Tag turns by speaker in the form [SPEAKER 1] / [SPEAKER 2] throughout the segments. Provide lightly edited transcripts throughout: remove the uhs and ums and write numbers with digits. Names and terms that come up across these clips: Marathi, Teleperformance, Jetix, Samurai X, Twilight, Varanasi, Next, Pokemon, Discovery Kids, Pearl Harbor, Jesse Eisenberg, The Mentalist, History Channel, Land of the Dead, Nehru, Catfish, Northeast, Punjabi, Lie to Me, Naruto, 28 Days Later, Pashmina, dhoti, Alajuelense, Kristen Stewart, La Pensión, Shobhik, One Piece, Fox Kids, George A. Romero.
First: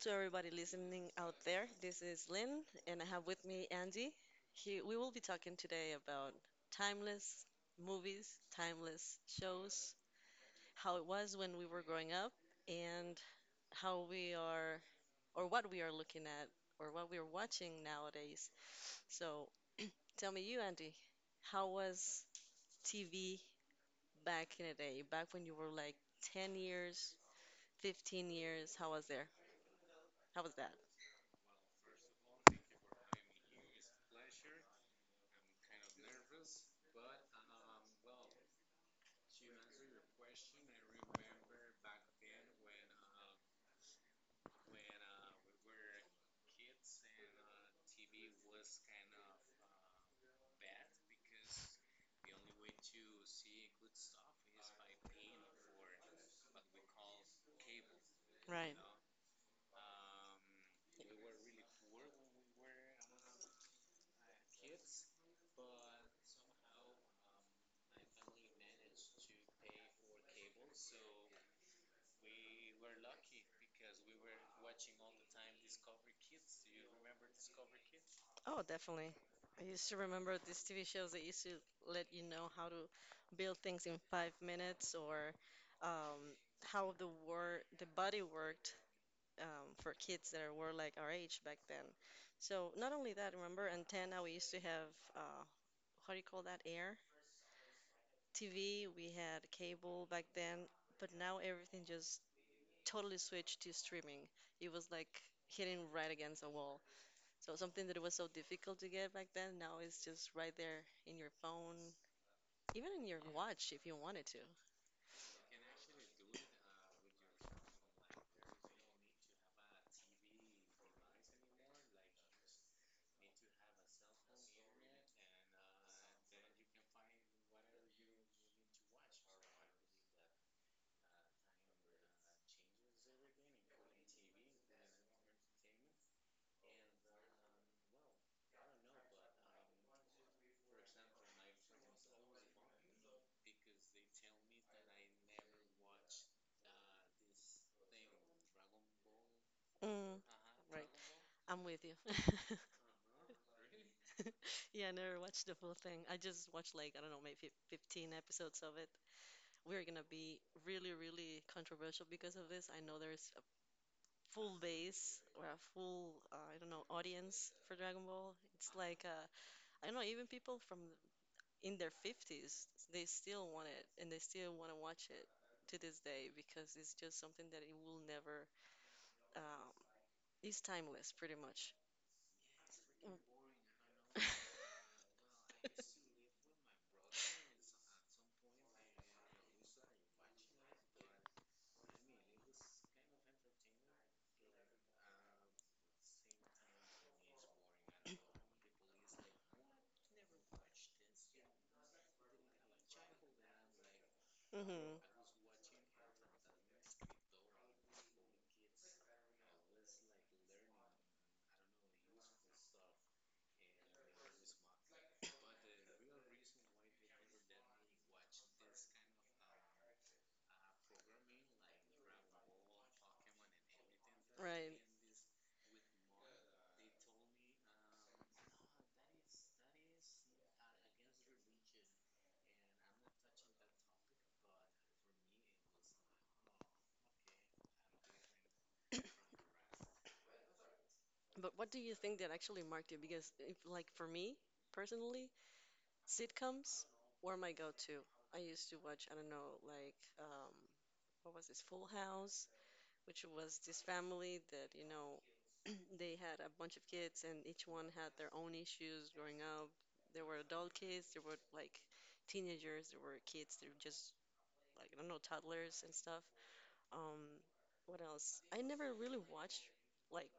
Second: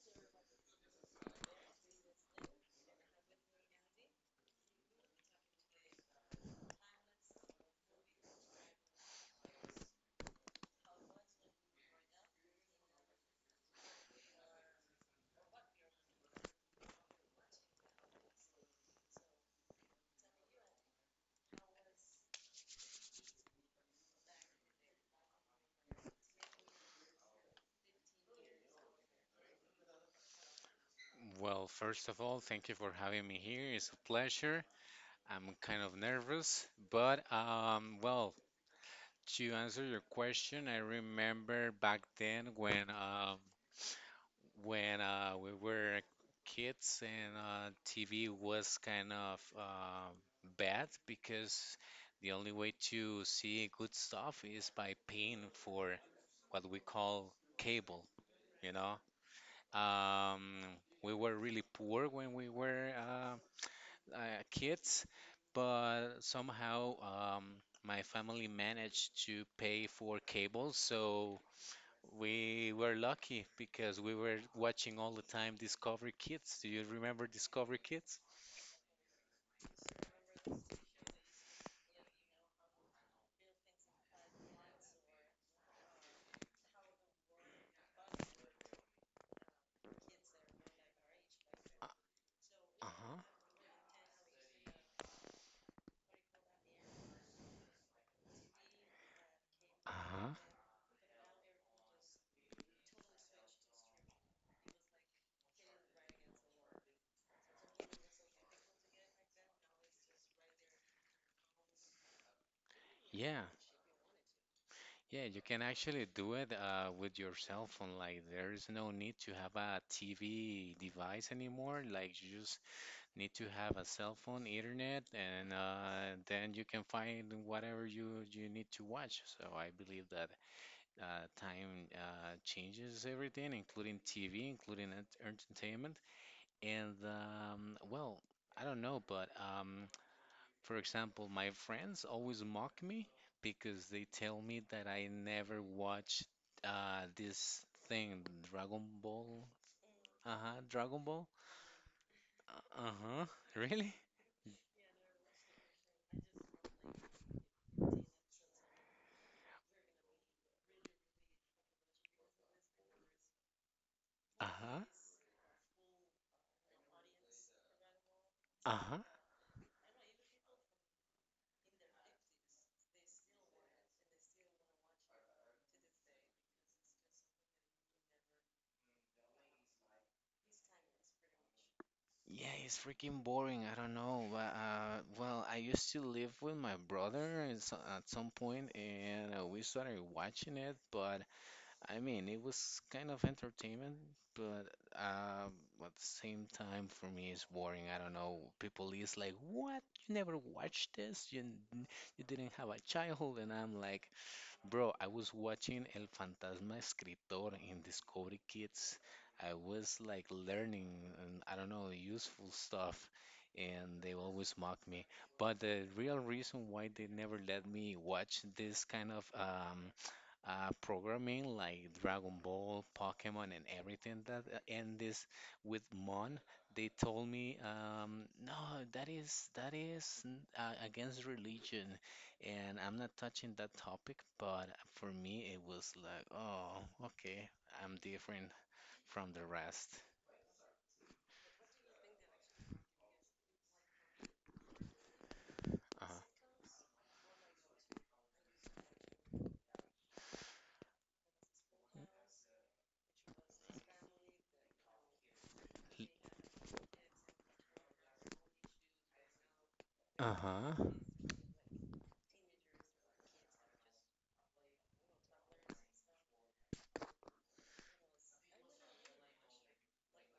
[SPEAKER 1] to everybody listening out there. This is Lynn, and I have with me Andy. We will be talking today about timeless movies, timeless shows, how it was when we were growing up, and how we are, or what we are looking at, or what we are watching nowadays. So tell me, you, Andy, how was TV back in the day, back when you were like 10 years, 15 years? How was there? How was that?
[SPEAKER 2] Well, first of all, thank you for having me here. It's a pleasure. I'm kind of nervous, but well, to answer your question, I remember back then when we were kids and TV was kind of bad because the only way to see good stuff is by paying for what we call cable, you
[SPEAKER 1] Right.
[SPEAKER 2] know. Um, we were really poor when we were kids, but somehow my family managed to pay for cable, so we were lucky because we were watching all the time Discovery Kids. Do you remember Discovery Kids?
[SPEAKER 1] Oh, definitely. I used to remember these TV shows that used to let you know how to build things in 5 minutes or um, how the body worked, for kids that were like our age back then.
[SPEAKER 2] Uh,
[SPEAKER 1] So not only
[SPEAKER 2] uh-huh.
[SPEAKER 1] that, remember antenna, we used to have, uh, what do you call that? Air TV. We had cable back
[SPEAKER 2] Uh-huh.
[SPEAKER 1] then, but now everything just totally switched to streaming. It was like hitting right against a wall. So something that was so difficult to get back then, now is just right there in your phone, even in your
[SPEAKER 2] Yeah,
[SPEAKER 1] watch if you wanted to.
[SPEAKER 2] yeah, you can actually do it with your cell phone. Like, there is no need to have a TV device anymore. Like, you just need to have a cell phone, internet, and then you can find whatever you need to watch. So I believe that time changes everything, including TV, including entertainment. And well, I don't know, but for example, my friends always mock me because they tell me that I never watch this thing, Dragon Ball.
[SPEAKER 1] Mm,
[SPEAKER 2] Uh-huh,
[SPEAKER 1] right.
[SPEAKER 2] Dragon Ball.
[SPEAKER 1] I'm with you.
[SPEAKER 2] Uh-huh, really?
[SPEAKER 1] Yeah, I never watched the full thing. I just watched like, I don't know, maybe 15 episodes of it. We're gonna be really, really controversial because of this. I know there's a full
[SPEAKER 2] Uh-huh.
[SPEAKER 1] base or a full, I don't know, audience for Dragon Ball. It's
[SPEAKER 2] Uh
[SPEAKER 1] like, I don't know, even people from in their 50s, they still want it and they still want to watch it to this day because it's just something that it will never, um, it's timeless pretty much.
[SPEAKER 2] Yeah, it's freaking boring. I don't know. But, well, I used to live with my brother at at some point, and we started watching it. But I mean, it was kind of entertainment, but um, at the same time, for me, it's boring. I don't know. People is like, "What? You never watched this? You didn't have a childhood?" And I'm like, Bro, I
[SPEAKER 1] Mm-hmm.
[SPEAKER 2] was watching El Fantasma Escritor in Discovery Kids. I was like learning, and I don't know, useful stuff, and they always mock me. But the real reason why they never let me watch this kind of programming like Dragon Ball, Pokemon, and everything that
[SPEAKER 1] Right.
[SPEAKER 2] end this with Mon, they told me, no, that is against religion, and I'm not touching that topic. But for me, it was like, oh, okay, I'm different from the rest.
[SPEAKER 1] But what do you think that actually marked you? Because if, like for me personally,
[SPEAKER 2] Uh-huh.
[SPEAKER 1] sitcoms were my go-to. I used to watch, I don't know, like, what was this, Full House, which was this family that, you know,
[SPEAKER 2] L-
[SPEAKER 1] they had a bunch of kids, and each one had their own issues growing up. There were adult
[SPEAKER 2] Uh-huh.
[SPEAKER 1] kids, there were like teenagers, there were kids that were just like, I don't know, toddlers and stuff. Um, what else? I never really watched like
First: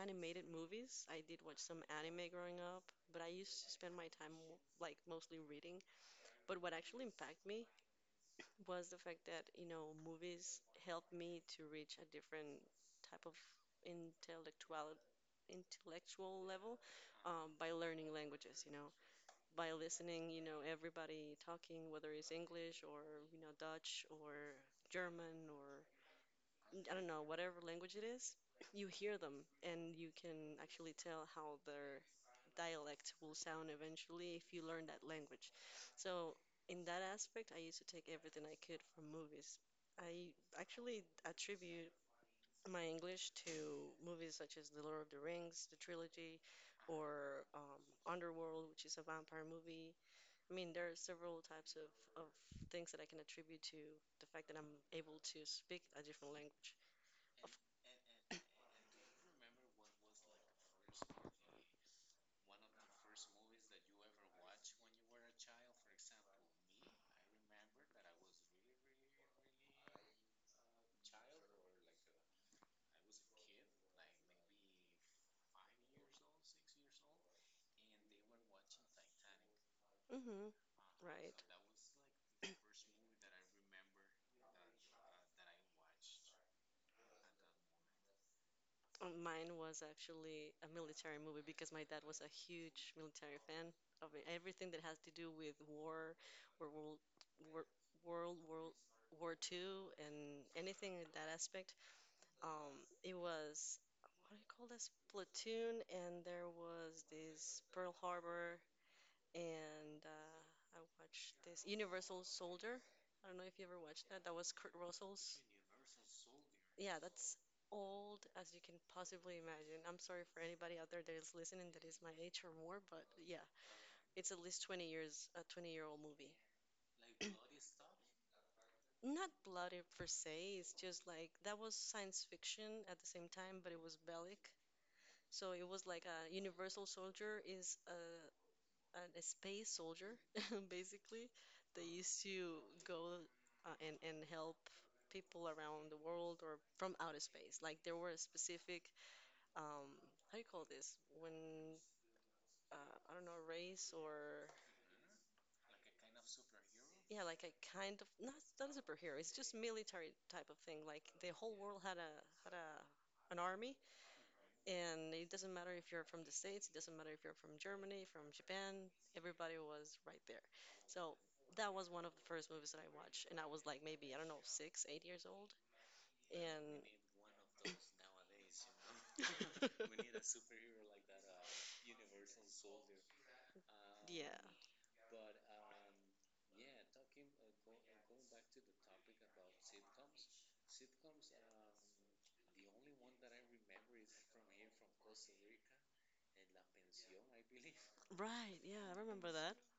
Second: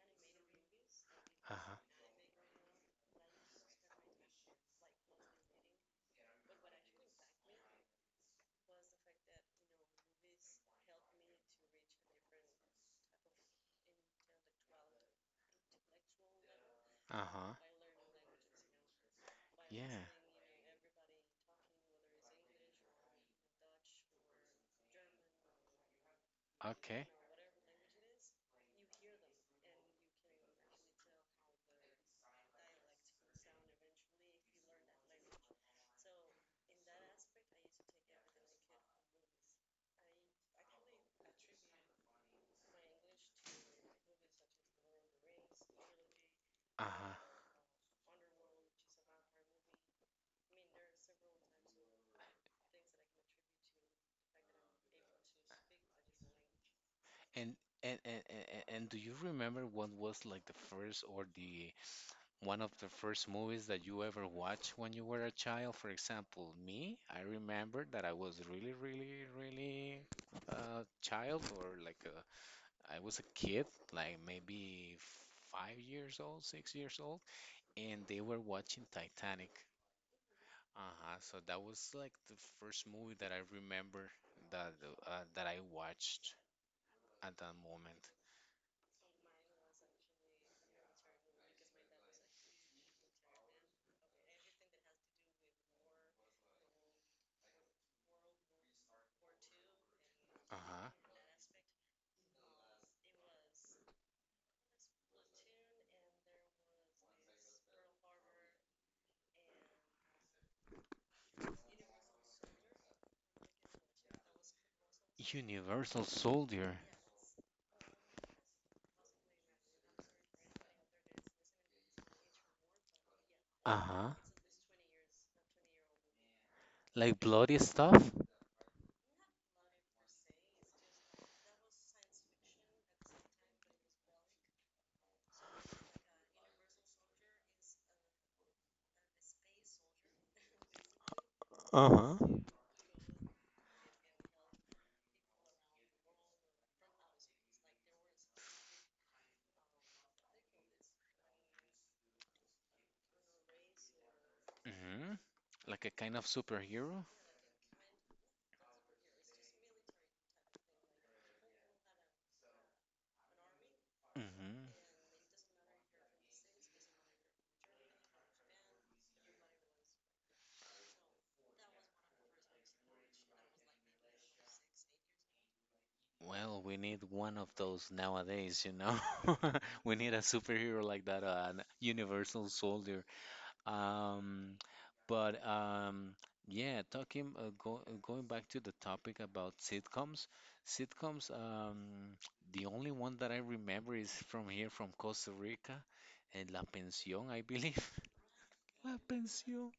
[SPEAKER 1] animated movies. I did watch
[SPEAKER 2] Uh-huh.
[SPEAKER 1] some anime growing up, but I used to spend my time like mostly reading. But what actually impacted me was the fact that, you know, movies helped me to reach a different type of intellectual intellectual level,
[SPEAKER 2] Uh-huh.
[SPEAKER 1] by learning languages, you know, by
[SPEAKER 2] Yeah.
[SPEAKER 1] listening, you know, everybody talking, whether it's English or, you know, Dutch or German or, I
[SPEAKER 2] Okay.
[SPEAKER 1] don't know, whatever language it is, you hear them and you can actually tell how their dialect will sound eventually if you learn that language. So, in that aspect, I used to take everything I could from movies. I actually attribute my English to movies such as The Lord of the Rings, the trilogy,
[SPEAKER 2] Uh-huh.
[SPEAKER 1] or Underworld, which is a vampire movie. I mean, there are several types of things that I can attribute to the fact that I'm able to speak a different language. Of,
[SPEAKER 2] And and do you remember what was like the first or the One of the first movies that you ever watched when you were a child? For example, me, I remember that I was really, really, really a child or like a, I was a kid, like maybe 5 years old, 6 years old, and they were watching Titanic.
[SPEAKER 1] hmm,
[SPEAKER 2] Uh-huh, so
[SPEAKER 1] right.
[SPEAKER 2] that was like the first movie that I remember that that I watched at that moment.
[SPEAKER 1] Mine was actually a military movie because my dad was a huge military fan of everything that has to do with war or world war, world world war two and
[SPEAKER 2] Uh-huh.
[SPEAKER 1] anything in that aspect. It was, what do you call this? Platoon, and there was this Pearl Harbor, and I watched this Universal Soldier. I don't know if you ever watched that. That was Kurt Russell's.
[SPEAKER 2] Universal Soldier.
[SPEAKER 1] Yeah, that's old as you can possibly imagine. I'm sorry for anybody out there that is listening that is my age or more, but yeah,
[SPEAKER 2] Uh-huh.
[SPEAKER 1] it's at least 20 years, a 20-year-old movie.
[SPEAKER 2] Like bloody stuff?
[SPEAKER 1] Not bloody per se, it's just like that was science fiction at the same time, but it was bellic. So it was like a Universal Soldier is a an, a space soldier, basically. They
[SPEAKER 2] Uh-huh.
[SPEAKER 1] used to go, and help people around the world or from outer space. Like there were a specific, um, how do you call this? When, I don't know, a race or,
[SPEAKER 2] Hmm. Like a kind of superhero?
[SPEAKER 1] yeah, like a kind of not a superhero. It's just military type of thing. Like the whole world had a an army.
[SPEAKER 2] Hmm.
[SPEAKER 1] And it doesn't matter if you're from the States, it doesn't matter if you're from Germany, from Japan, everybody was right there. So that was one of the first movies that I watched. And I was like maybe, I don't know, six, 8 years old.
[SPEAKER 2] Well, we
[SPEAKER 1] And
[SPEAKER 2] need one of those nowadays, you know. We need a superhero like that, an universal soldier.
[SPEAKER 1] yeah,
[SPEAKER 2] Um, but, yeah, talking going back to the topic about sitcoms. Sitcoms, the only one that I remember is from here, from Costa Rica, and La Pensión, I believe.
[SPEAKER 1] right. Yeah, I
[SPEAKER 2] What
[SPEAKER 1] remember that.
[SPEAKER 2] pension?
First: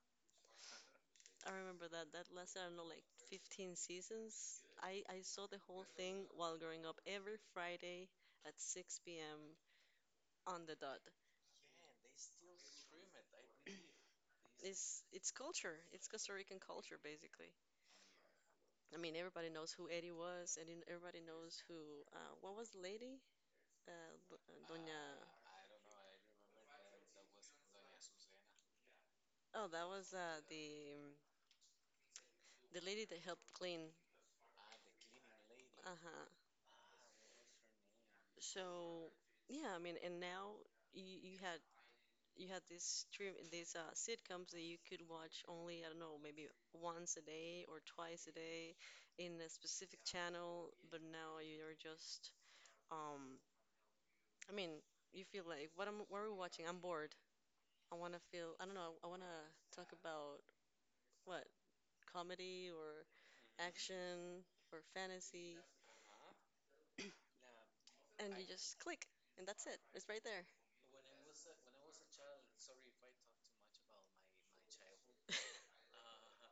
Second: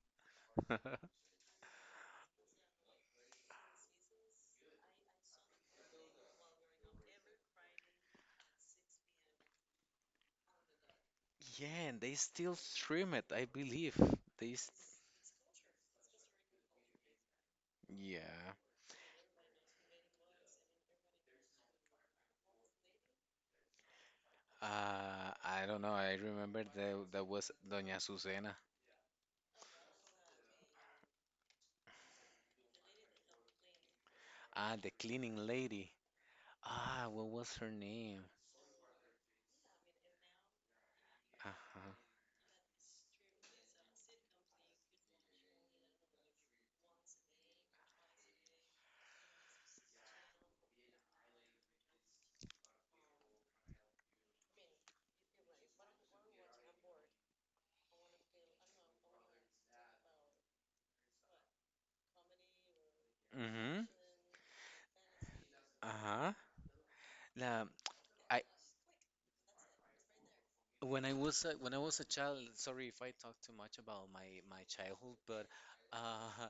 [SPEAKER 1] I remember that. That lasted, I don't know, like 15 seasons. I saw the whole thing while growing up every Friday at 6 p.m. on the dot.
[SPEAKER 2] Yeah, and they still stream it, I believe. They, s-
[SPEAKER 1] It's culture. It's Costa Rican culture, basically.
[SPEAKER 2] yeah.
[SPEAKER 1] I mean, everybody knows who Eddie was, and then everybody knows who, what was the lady? Doña.
[SPEAKER 2] I don't know. I remember that that was Doña Susana.
[SPEAKER 1] Oh, that was, the lady that helped clean.
[SPEAKER 2] Ah, the cleaning lady.
[SPEAKER 1] Uh huh.
[SPEAKER 2] Ah, what was her name?
[SPEAKER 1] So yeah, I mean, and now you, you had
[SPEAKER 2] Uh-huh.
[SPEAKER 1] you had these stream these sitcoms that you could watch only, I don't know, maybe once a day or twice a day in a specific channel, but now you're just, um, I mean, you feel like, what are we watching? I'm bored. I want to feel, I don't know, I want to talk about what, comedy or
[SPEAKER 2] Mm-hmm.
[SPEAKER 1] action or fantasy,
[SPEAKER 2] Uh-huh. Now,
[SPEAKER 1] and
[SPEAKER 2] I
[SPEAKER 1] you just click and that's it. It's right there.
[SPEAKER 2] when I was a child. Sorry if I talk too much about my childhood, but uh,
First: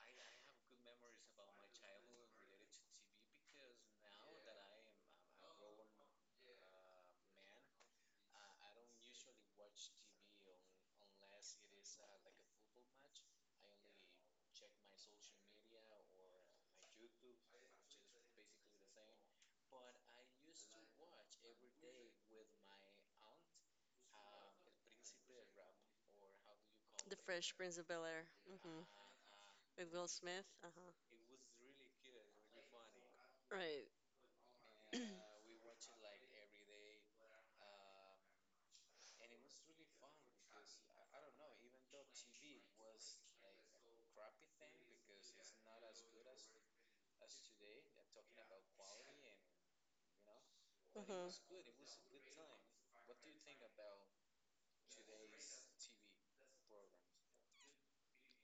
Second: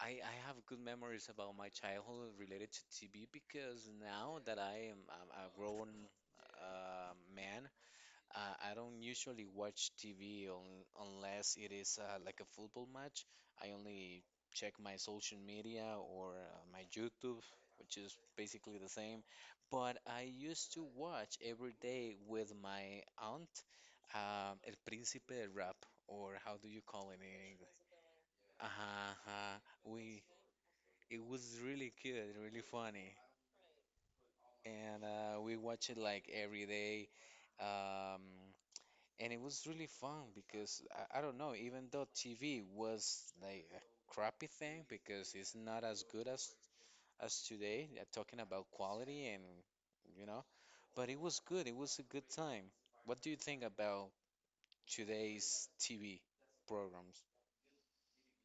[SPEAKER 2] I have good memories about my childhood related to TV because now that I am a grown man, I don't usually watch TV un unless it is like a football match. I only check my social media or my YouTube, which is basically the same. But I used to watch every day with my aunt, El Príncipe del Rap, or how do you call
[SPEAKER 1] The
[SPEAKER 2] it in
[SPEAKER 1] Fresh
[SPEAKER 2] English?
[SPEAKER 1] Prince of Bel Air. Hmm.
[SPEAKER 2] Uh-huh.
[SPEAKER 1] With Will
[SPEAKER 2] We
[SPEAKER 1] Smith. Uh-huh.
[SPEAKER 2] It was really good, really funny.
[SPEAKER 1] Right.
[SPEAKER 2] And we watch it like every day. Um, and it was really fun because I don't know, even though TV was like a crappy thing because it's not as good as today, talking about quality and you know, but it was
[SPEAKER 1] Hmm.
[SPEAKER 2] good. It was a good time. What do you think about today's TV programs?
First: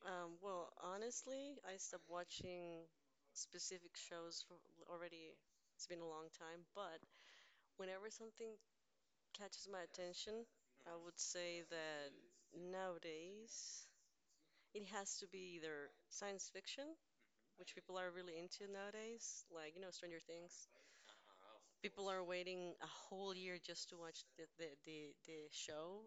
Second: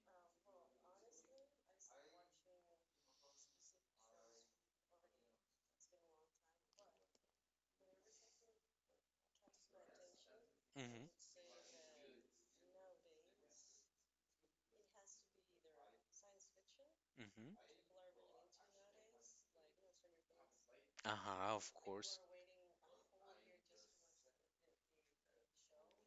[SPEAKER 1] Well, honestly, I stopped watching specific shows for already, it's been a long time, but whenever something catches my attention, I
[SPEAKER 2] Hmm.
[SPEAKER 1] would say that nowadays it has to be either science fiction,
[SPEAKER 2] Hmm.
[SPEAKER 1] which people are really into nowadays, like, you know, Stranger Things,
[SPEAKER 2] Uh-huh, of
[SPEAKER 1] people
[SPEAKER 2] course.
[SPEAKER 1] are waiting a whole year just to watch the show,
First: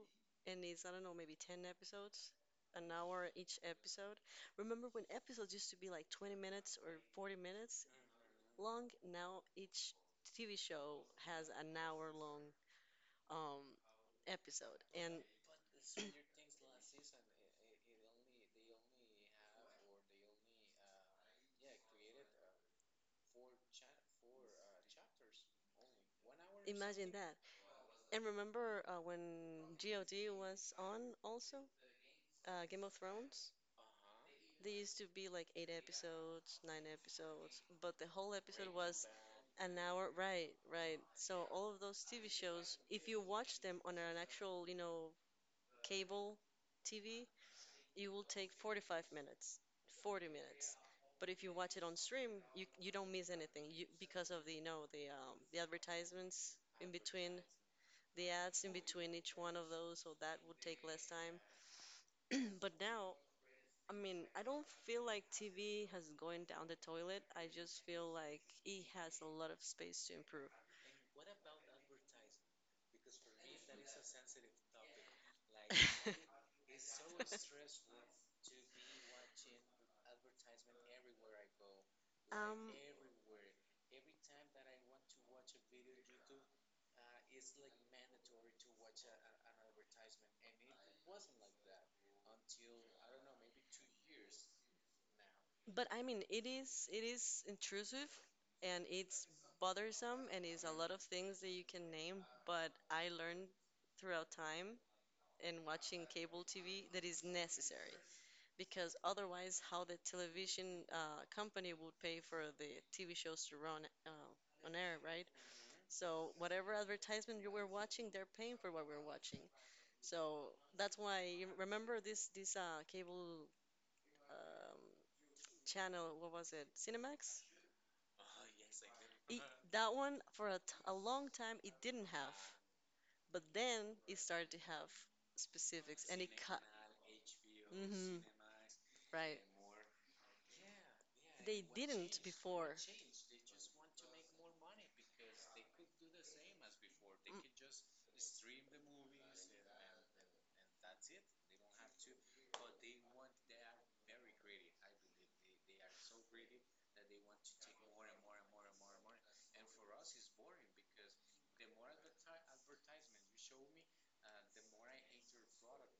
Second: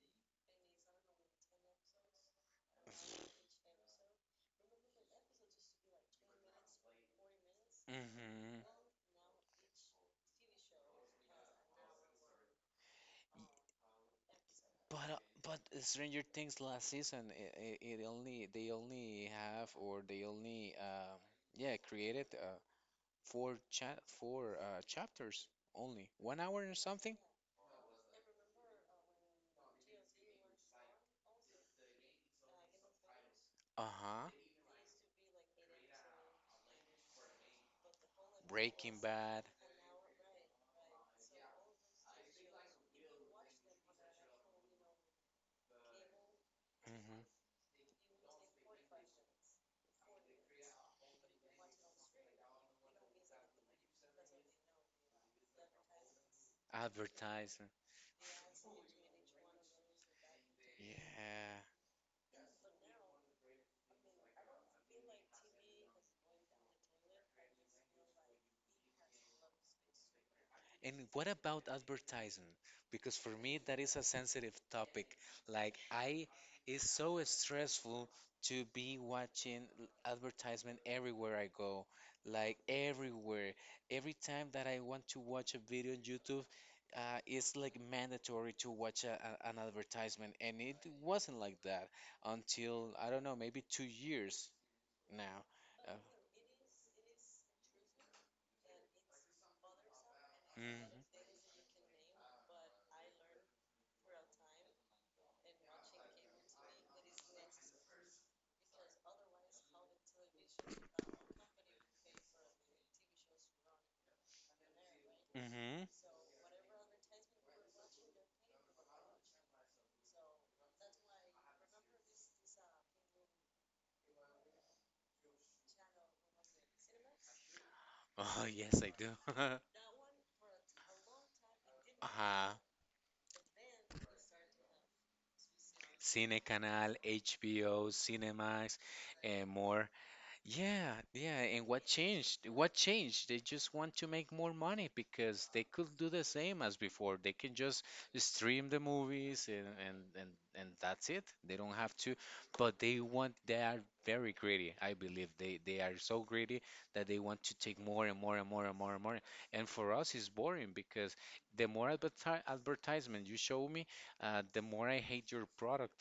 [SPEAKER 1] and it's, I don't know, maybe 10 episodes. An hour each episode. Remember when episodes used to be like 20 minutes or 40 minutes
[SPEAKER 2] Hmm.
[SPEAKER 1] long? Now each TV show has an hour long, um, episode.
[SPEAKER 2] But uh,
[SPEAKER 1] And
[SPEAKER 2] but Stranger Things last season, it only they only yeah created four cha four chapters, only 1 hour or
[SPEAKER 1] imagine
[SPEAKER 2] something.
[SPEAKER 1] that. And remember, when GOD was on also? Game of Thrones?
[SPEAKER 2] Uh-huh.
[SPEAKER 1] They used to be like 8 episodes, 9 episodes, but the whole episode
[SPEAKER 2] Breaking
[SPEAKER 1] was
[SPEAKER 2] Bad.
[SPEAKER 1] an hour. Right, right. So all of those TV shows, if you watch them on an actual, you know, cable
[SPEAKER 2] Hmm.
[SPEAKER 1] TV, it will take 45 minutes, 40 minutes. But if you watch it on stream, you don't miss anything, because of the, you know, the advertisements in between,
[SPEAKER 2] Advertising.
[SPEAKER 1] the ads in between each one of those, so that would take less time.
[SPEAKER 2] Yeah.
[SPEAKER 1] But now, I mean, I don't feel like TV has going down the toilet. I just feel like it has a lot of space to improve.
[SPEAKER 2] And what about advertising? Because for me, that is a sensitive topic. Like, it's so stressful to be watching advertisement everywhere I go. Like,
[SPEAKER 1] Um,
[SPEAKER 2] everywhere. Every time that I want to watch a video on YouTube, it's like mandatory to watch an advertisement. And it wasn't like that until, I don't know, maybe 2 years now.
[SPEAKER 1] but
[SPEAKER 2] Uh,
[SPEAKER 1] I mean, it is intrusive and it's bothersome and it's a
[SPEAKER 2] mhm.
[SPEAKER 1] lot of things that you can name, but I learned throughout time and watching cable TV that is necessary because otherwise, how the television, company would pay for the TV shows to run, on air, right?
[SPEAKER 2] Mm-hmm.
[SPEAKER 1] So whatever advertisement you were watching, they're paying for what we're watching. So that's why you remember this cable, um, channel. What was it? Cinemax.
[SPEAKER 2] Oh, yes, I do.
[SPEAKER 1] It, that one for a long time it didn't have,
[SPEAKER 2] Uh-huh.
[SPEAKER 1] but then it started to have specifics, and it
[SPEAKER 2] Cine
[SPEAKER 1] cut.
[SPEAKER 2] Canal, HBO,
[SPEAKER 1] Hmm.
[SPEAKER 2] Cinemax,
[SPEAKER 1] Right.
[SPEAKER 2] and more. Yeah, yeah,
[SPEAKER 1] They
[SPEAKER 2] and what
[SPEAKER 1] didn't
[SPEAKER 2] changed? What
[SPEAKER 1] before.
[SPEAKER 2] changed? They just want to make more money because they could do the same as before. They
[SPEAKER 1] Mm,
[SPEAKER 2] can just stream the movies and that's it. They don't have to, but they are very greedy. I believe they are so greedy that they want to take more and more and more and more and more. And for us, it's boring because the more adverti advertisement you show me, the more I hate your product,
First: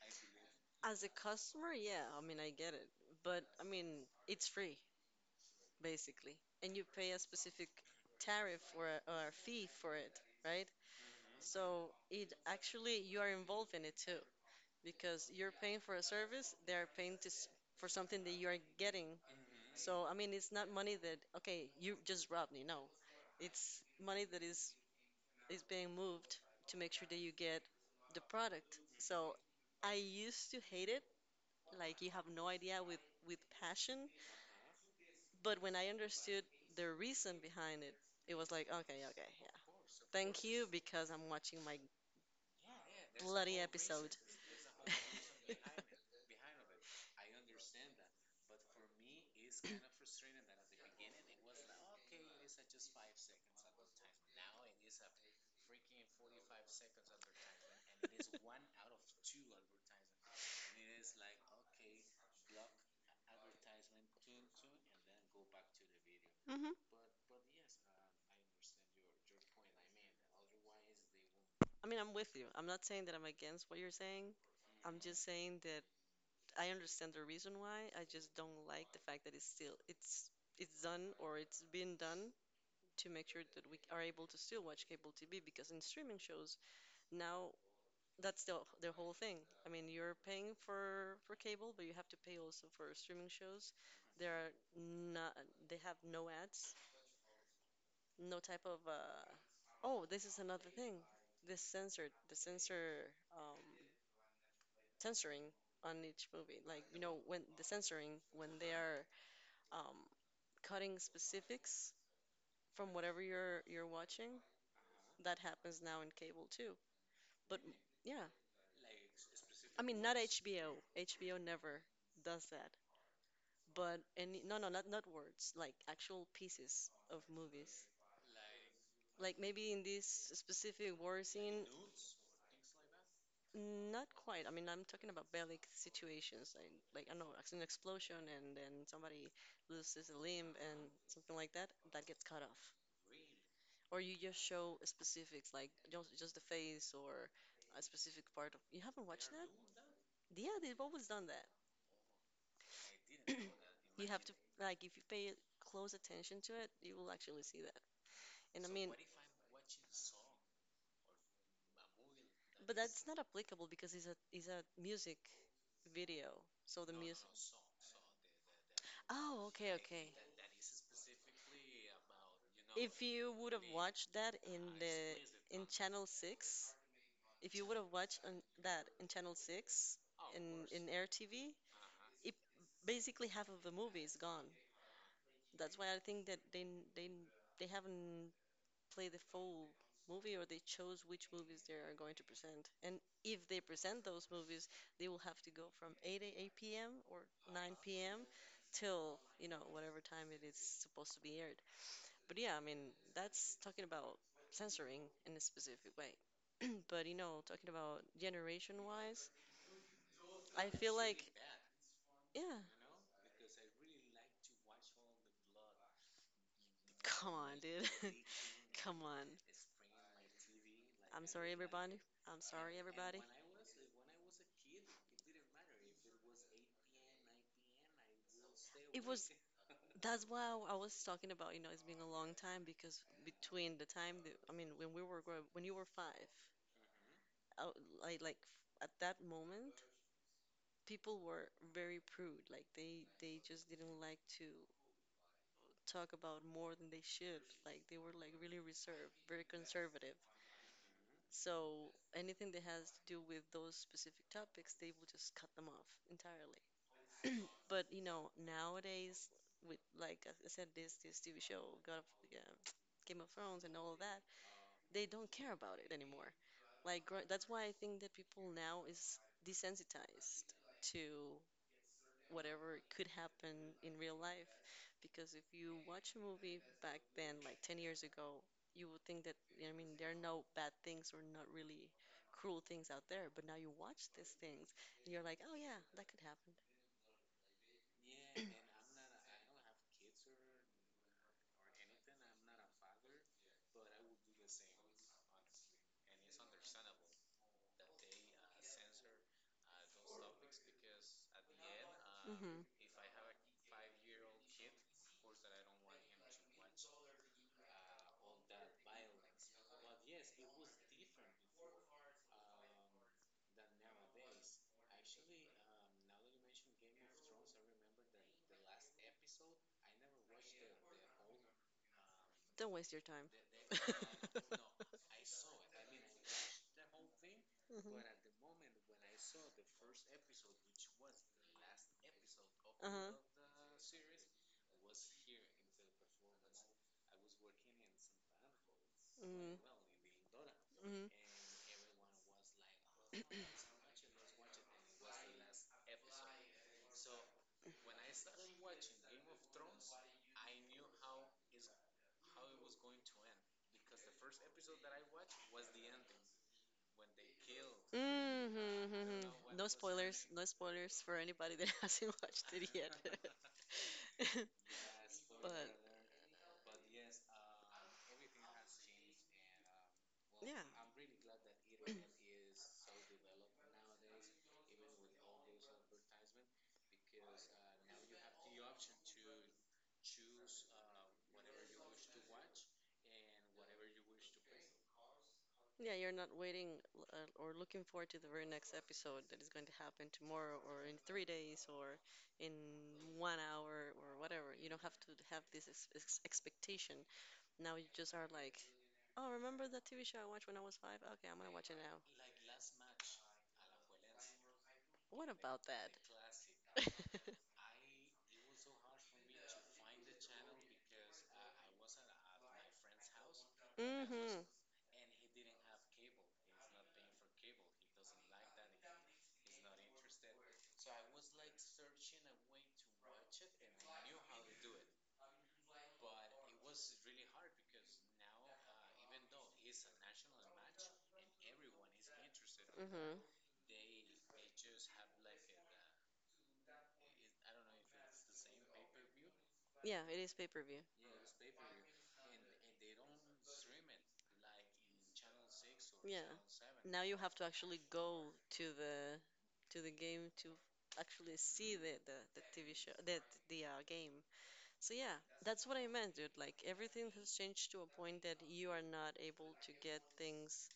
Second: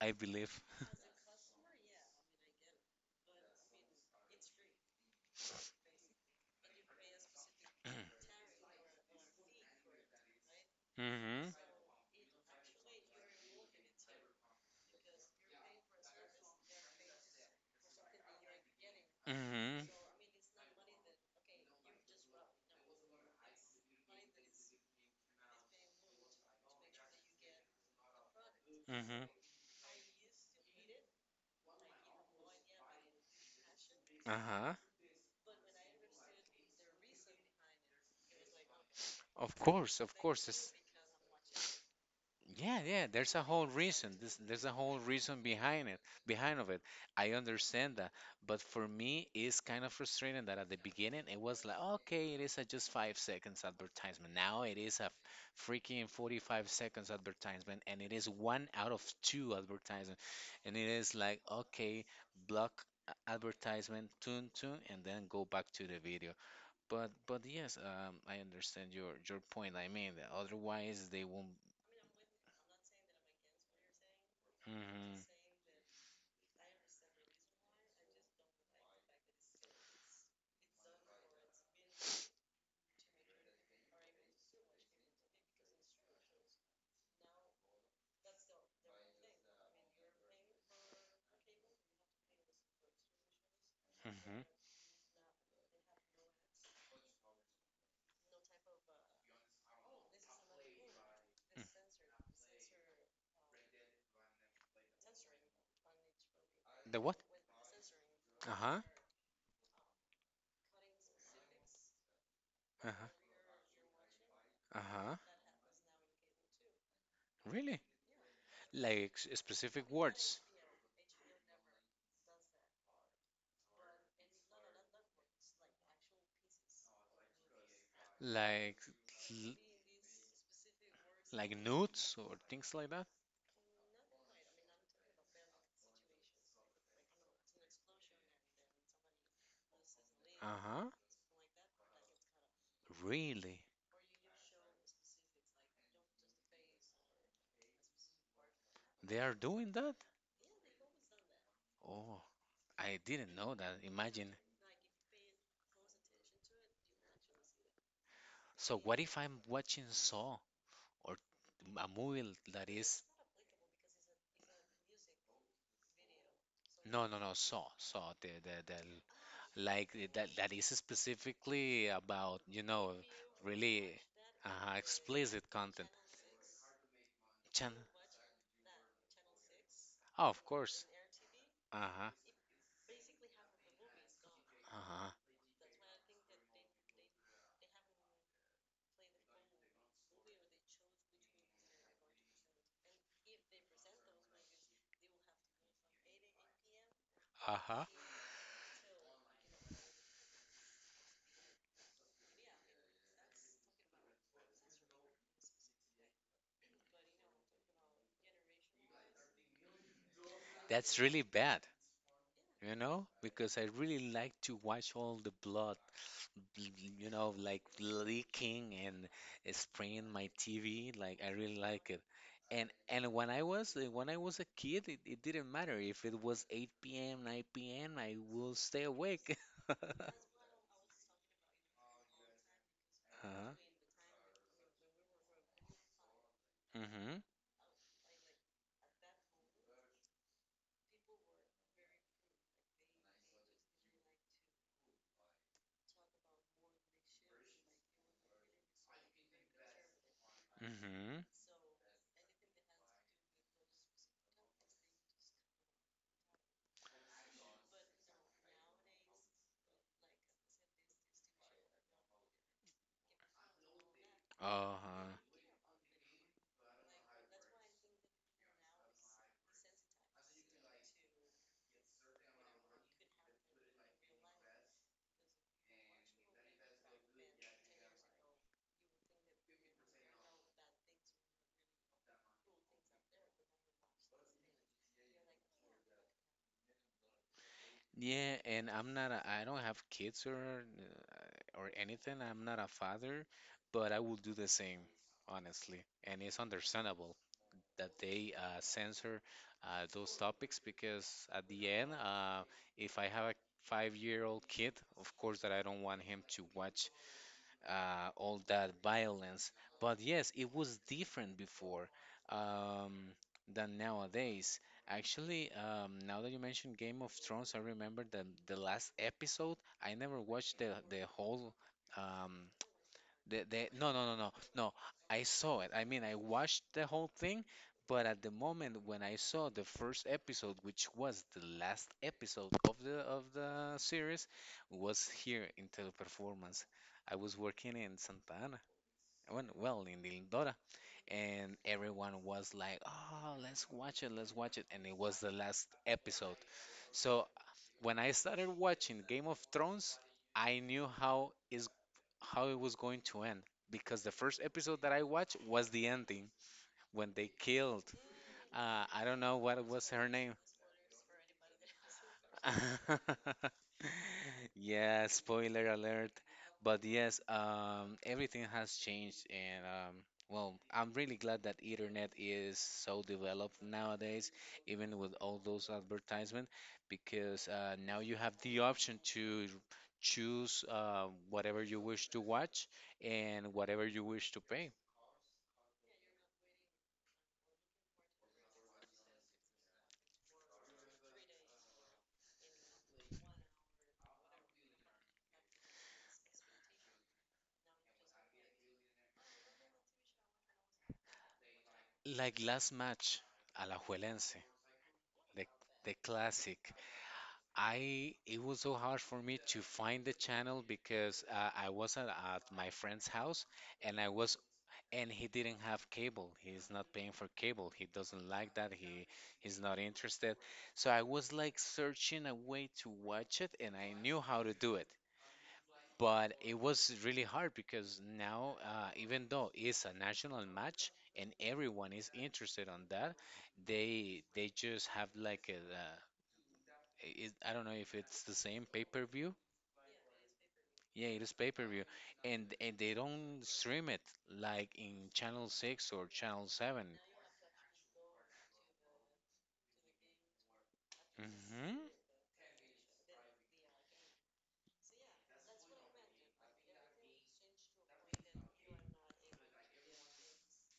[SPEAKER 2] I believe.
[SPEAKER 1] as a customer, yeah, I mean, I get it. But I mean, it's free, basically. And you pay a specific tariff or or a fee for it, right?
[SPEAKER 2] Mm-hmm.
[SPEAKER 1] So it actually, you are involved in it too, because you're paying for a service, they are paying for something that you are getting.
[SPEAKER 2] Mm-hmm.
[SPEAKER 1] So I mean, it's not money that, okay, you just robbed me. No, it's money that is being moved to make sure that you get the product.
[SPEAKER 2] Mm-hmm.
[SPEAKER 1] So I used to hate it like you have no idea, with passion.
[SPEAKER 2] Uh-huh.
[SPEAKER 1] But when I understood the reason behind it, it was like, okay, okay, yeah.
[SPEAKER 2] Of course, of
[SPEAKER 1] Thank
[SPEAKER 2] course.
[SPEAKER 1] you because I'm watching my
[SPEAKER 2] Yeah, yeah. There's a
[SPEAKER 1] bloody
[SPEAKER 2] whole reason.
[SPEAKER 1] episode.
[SPEAKER 2] There's a whole reason behind it, behind of it. I understand that, but for me, it's kind of frustrating that at the beginning it was like, okay, it is a just 5 seconds advertisement. Now it is a freaking 45 seconds advertisement, and it is one out of two advertisement, and it is like, okay, block advertisement, tune, tune, and then go back to the video.
[SPEAKER 1] Hmm.
[SPEAKER 2] But yes, I understand your point. I mean, otherwise they won't.
[SPEAKER 1] I mean, I'm with you. I'm not saying that I'm against what you're saying. I'm
[SPEAKER 2] Mhm.
[SPEAKER 1] just saying that I understand the reason why. I just don't like the fact that it's done or it's been done to make sure that we are able to still watch cable TV because in streaming shows now, that's their whole thing. I mean, you're paying for cable, but you have to pay also for streaming shows. There
[SPEAKER 2] Mhm.
[SPEAKER 1] are not they have no ads, no type of, uh, oh, this is another thing.
[SPEAKER 2] Mm.
[SPEAKER 1] This censored the censor um censoring on each movie. Like,
[SPEAKER 2] The
[SPEAKER 1] you
[SPEAKER 2] what?
[SPEAKER 1] know, when the censoring
[SPEAKER 2] Uh
[SPEAKER 1] when they
[SPEAKER 2] huh.
[SPEAKER 1] are um cutting specifics
[SPEAKER 2] Uh
[SPEAKER 1] from
[SPEAKER 2] huh.
[SPEAKER 1] whatever you're watching,
[SPEAKER 2] Uh huh.
[SPEAKER 1] that happens now in cable too. But
[SPEAKER 2] Really?
[SPEAKER 1] yeah,
[SPEAKER 2] Like
[SPEAKER 1] I
[SPEAKER 2] specific
[SPEAKER 1] mean, not
[SPEAKER 2] words?
[SPEAKER 1] HBO. HBO never does that. But any no, no, not not words, like actual pieces of movies.
[SPEAKER 2] Like
[SPEAKER 1] Like
[SPEAKER 2] l-
[SPEAKER 1] maybe in this specific war
[SPEAKER 2] like
[SPEAKER 1] scene,
[SPEAKER 2] nudes or things like
[SPEAKER 1] not quite. I mean, I'm talking about bellic situations, like I don't know, it's an explosion and then somebody loses a limb and
[SPEAKER 2] Uh-huh.
[SPEAKER 1] something like that. That gets cut off.
[SPEAKER 2] Really?
[SPEAKER 1] Or you just show specifics, like just the face or a specific part of. You haven't
[SPEAKER 2] They are
[SPEAKER 1] watched that?
[SPEAKER 2] doing that?
[SPEAKER 1] Yeah, they've always done that.
[SPEAKER 2] Oh, I didn't know that.
[SPEAKER 1] You have
[SPEAKER 2] Imagine.
[SPEAKER 1] to like if you pay close attention to it, you will actually see that. And I
[SPEAKER 2] So
[SPEAKER 1] mean,
[SPEAKER 2] what if I'm watching Saw or a movie that
[SPEAKER 1] but
[SPEAKER 2] is,
[SPEAKER 1] that's not applicable because it's a music video. So the
[SPEAKER 2] no, no, no,
[SPEAKER 1] music.
[SPEAKER 2] Saw, Saw,
[SPEAKER 1] Oh, okay,
[SPEAKER 2] like
[SPEAKER 1] okay.
[SPEAKER 2] that that is specifically about,
[SPEAKER 1] If you would have
[SPEAKER 2] really
[SPEAKER 1] watched that in the
[SPEAKER 2] explicit
[SPEAKER 1] in
[SPEAKER 2] content.
[SPEAKER 1] Channel 6, if you
[SPEAKER 2] Chan.
[SPEAKER 1] would have watched on that in Channel 6
[SPEAKER 2] Oh, of
[SPEAKER 1] in
[SPEAKER 2] course.
[SPEAKER 1] in Air TV,
[SPEAKER 2] Uh-huh.
[SPEAKER 1] it basically half of the movie is gone.
[SPEAKER 2] Uh-huh.
[SPEAKER 1] That's why I think that they they haven't played the full movie or they chose which movies they are going to present. And if they present those movies, they will have to go from 8 a.m. or
[SPEAKER 2] Uh-huh.
[SPEAKER 1] 9 p.m. till, you know, whatever time it is supposed to be aired. But yeah, I mean, that's talking about censoring in a specific way. But you know, talking about generation wise, I
[SPEAKER 2] That's
[SPEAKER 1] feel
[SPEAKER 2] really
[SPEAKER 1] like,
[SPEAKER 2] bad,
[SPEAKER 1] yeah,
[SPEAKER 2] because I really like to watch all the blood, bl-
[SPEAKER 1] come
[SPEAKER 2] like
[SPEAKER 1] on, dude.
[SPEAKER 2] leaking
[SPEAKER 1] Come
[SPEAKER 2] and
[SPEAKER 1] on.
[SPEAKER 2] spraying my TV. Like I
[SPEAKER 1] I'm sorry,
[SPEAKER 2] really like it.
[SPEAKER 1] everybody. I'm
[SPEAKER 2] And
[SPEAKER 1] sorry,
[SPEAKER 2] and
[SPEAKER 1] everybody.
[SPEAKER 2] when I was a kid, it didn't matter if it was 8 p.m., 9 p.m., I will stay
[SPEAKER 1] It was
[SPEAKER 2] awake.
[SPEAKER 1] that's why I was talking about, you know, it's been a long time because
[SPEAKER 2] Uh-huh.
[SPEAKER 1] between the time that, I mean, when we were growing, when you were five,
[SPEAKER 2] Mm-hmm.
[SPEAKER 1] I, like at that moment, people were very prude. Like they just didn't like to talk about more than they should. Like they were like really reserved, very conservative.
[SPEAKER 2] Mm-hmm.
[SPEAKER 1] So anything that has to do with those specific topics, they will just cut them off entirely. But you know, nowadays with like I said, this TV show, God of yeah, Game of Thrones and all that, they
[SPEAKER 2] Uh-huh.
[SPEAKER 1] don't care about it anymore. That's why I think that people now is desensitized to whatever could happen in real life. Because if you watch a movie back then, like 10 years ago, you would think that, I mean, there are no bad things or not really cruel things out there. But now you watch these things and you're like, oh yeah, that could happen.
[SPEAKER 2] Yeah, and I'm not a, I don't have kids or anything. I'm not a father, but I will do the same, honestly. And it's understandable that they censor those topics because at the end,
[SPEAKER 1] uh, hmm
[SPEAKER 2] if I have a 5-year-old kid, of course that I don't want him to watch all that violence. But yes, it was different before um, than nowadays. Actually, now that you mentioned Game of Thrones, I remember the last episode. I never watched the whole. Um,
[SPEAKER 1] Don't waste your time.
[SPEAKER 2] no, no, no, no, no. I saw it. I mean, I watched the whole thing,
[SPEAKER 1] Mhm.
[SPEAKER 2] but at the moment when I saw the first episode, which was the last episode of the
[SPEAKER 1] Uh-huh.
[SPEAKER 2] of the series, was here in Teleperformance. I was working in Santa Ana, when,
[SPEAKER 1] Mm.
[SPEAKER 2] well, in
[SPEAKER 1] Well,
[SPEAKER 2] Lindora,
[SPEAKER 1] mhm.
[SPEAKER 2] and everyone was like, "Oh, let's watch it," and it was the last episode. So when I started watching Game of Thrones, I knew how it was going to end because the first episode that I watched was the ending when they killed
[SPEAKER 1] Mhm, uh,
[SPEAKER 2] I don't
[SPEAKER 1] mhm,
[SPEAKER 2] know
[SPEAKER 1] mhm.
[SPEAKER 2] what
[SPEAKER 1] No
[SPEAKER 2] was her
[SPEAKER 1] spoilers,
[SPEAKER 2] name.
[SPEAKER 1] no spoilers for anybody that hasn't watched it yet.
[SPEAKER 2] Yeah, spoiler
[SPEAKER 1] But,
[SPEAKER 2] alert. But yes, everything has changed, and
[SPEAKER 1] well,
[SPEAKER 2] well,
[SPEAKER 1] yeah,
[SPEAKER 2] I'm really glad that internet is so developed nowadays, even with all those advertisements, because now you have the option to choose whatever you wish to watch and whatever you wish to pay.
[SPEAKER 1] yeah, you're not waiting or looking forward to the very next episode that is going to happen tomorrow or in 3 days or in 1 hour or whatever. You don't have to have this ex ex expectation. Now you just are like, oh, remember that TV show I watched when I was five? Okay, I'm gonna watch it now.
[SPEAKER 2] Like last match, Alajuelense,
[SPEAKER 1] What
[SPEAKER 2] the
[SPEAKER 1] about that?
[SPEAKER 2] the classic. I it was so hard for me to find the channel because I was at my friend's house and I was
[SPEAKER 1] Mm-hmm.
[SPEAKER 2] and he didn't have cable. He's not paying for cable. He doesn't like that. He's not interested, so I was like searching a way to watch it, and I knew how to do it. But it was really hard because now even though it's a national match and everyone is
[SPEAKER 1] Mm-hmm.
[SPEAKER 2] interested on that, they just have like a, i I don't know if it's the same pay-per-view.
[SPEAKER 1] Yeah, it is pay-per-view.
[SPEAKER 2] Yeah, it is pay-per-view, and they don't stream it like in Channel 6 or
[SPEAKER 1] Yeah.
[SPEAKER 2] Channel 7.
[SPEAKER 1] Now you have to actually go to the game to actually
[SPEAKER 2] Mm-hmm.
[SPEAKER 1] see the TV show the game. So yeah, that's what I meant, dude. Like everything has changed to a point that you are not able to get things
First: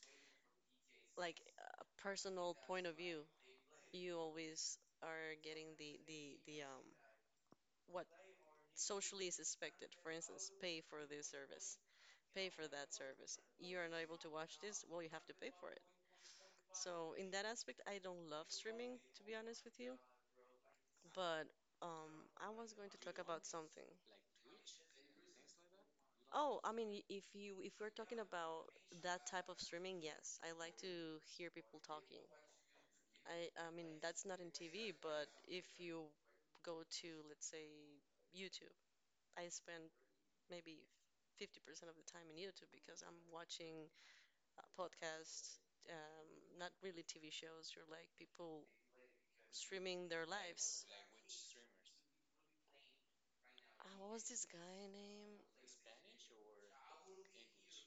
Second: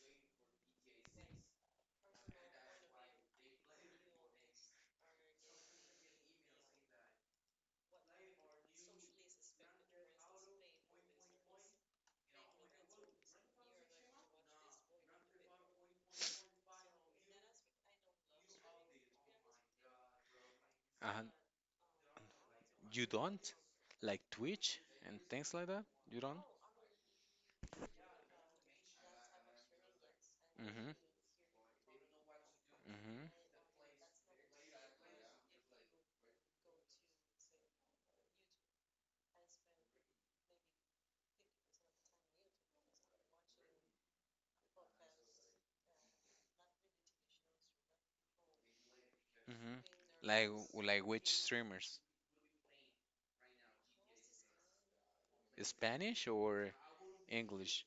[SPEAKER 1] like a personal point of view. You always are getting the what socially is expected. For instance, pay for this service, pay for that service. You are not able to watch this, well, you have to pay for it. So in that aspect, I don't love streaming, to be honest with you.
[SPEAKER 2] And
[SPEAKER 1] But I was going to
[SPEAKER 2] you
[SPEAKER 1] talk about
[SPEAKER 2] don't
[SPEAKER 1] something.
[SPEAKER 2] like Twitch and things like that? You don't?
[SPEAKER 1] Oh, I mean, if you if we're talking about that type of streaming, yes, I like
[SPEAKER 2] Mm-hmm.
[SPEAKER 1] to hear people talking.
[SPEAKER 2] Mm-hmm.
[SPEAKER 1] I mean, that's not in TV, but if you go to, let's say, YouTube, I spend maybe 50% of the time in YouTube because I'm watching podcasts, um, not really TV shows. You're like people streaming their
[SPEAKER 2] Mm-hmm. Like
[SPEAKER 1] lives.
[SPEAKER 2] w- like which streamers?
[SPEAKER 1] What was this guy name?
[SPEAKER 2] Spanish or English?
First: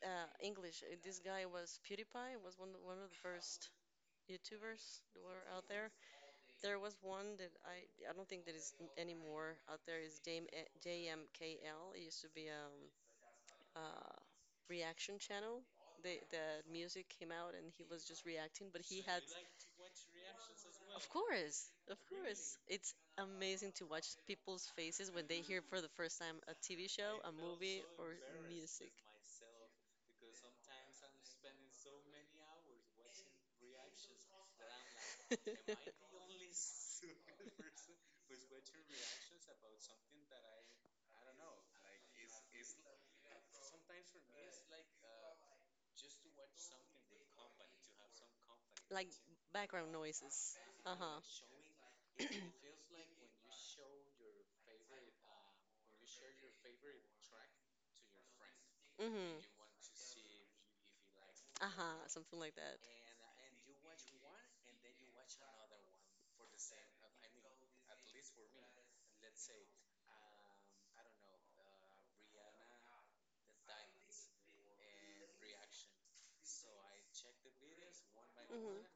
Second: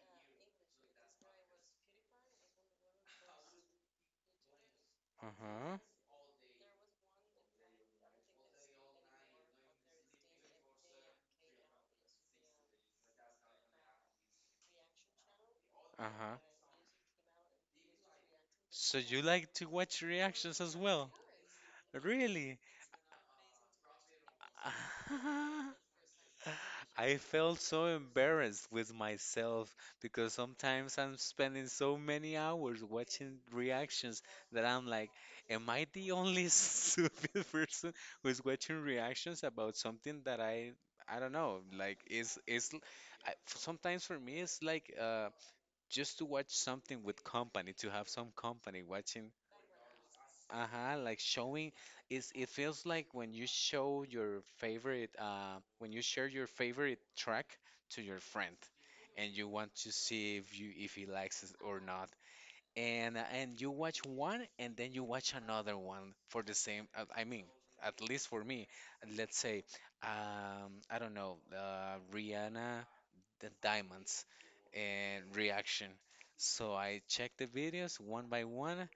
[SPEAKER 1] English. This guy was PewDiePie. Was one of the first YouTubers that were out
[SPEAKER 2] Uh-huh.
[SPEAKER 1] there. There was one that I don't think that is anymore out there. Is Dame JMKL? It used to be uh reaction channel. They
[SPEAKER 2] Uh-huh.
[SPEAKER 1] the music came out and he was just reacting, but
[SPEAKER 2] So
[SPEAKER 1] he had
[SPEAKER 2] you like to watch reactions as
[SPEAKER 1] of
[SPEAKER 2] well?
[SPEAKER 1] course, of course.
[SPEAKER 2] Really?
[SPEAKER 1] It's amazing to watch people's faces when they hear for the first time a TV
[SPEAKER 2] I
[SPEAKER 1] show, a
[SPEAKER 2] felt
[SPEAKER 1] movie,
[SPEAKER 2] so
[SPEAKER 1] or
[SPEAKER 2] embarrassed
[SPEAKER 1] music.
[SPEAKER 2] with myself because sometimes I'm spending so many hours watching reactions that I'm like, am I the only stupid person who's watching reactions about something that I don't know, like sometimes for me it's like just to watch something with company, to have some company
[SPEAKER 1] Like
[SPEAKER 2] watching.
[SPEAKER 1] background noises. Uh
[SPEAKER 2] Uh-huh, like
[SPEAKER 1] huh.
[SPEAKER 2] showing, is it feels like when you show your favorite track to your friend and
[SPEAKER 1] Mm-hmm.
[SPEAKER 2] you want to see if you if he likes it
[SPEAKER 1] Uh
[SPEAKER 2] or
[SPEAKER 1] huh.
[SPEAKER 2] not.
[SPEAKER 1] Something like that.
[SPEAKER 2] And you watch one and then you watch another one for the same at least for me, let's say I don't know, Rihanna, the Diamonds and reaction. So I check the videos one by
[SPEAKER 1] hmm
[SPEAKER 2] one,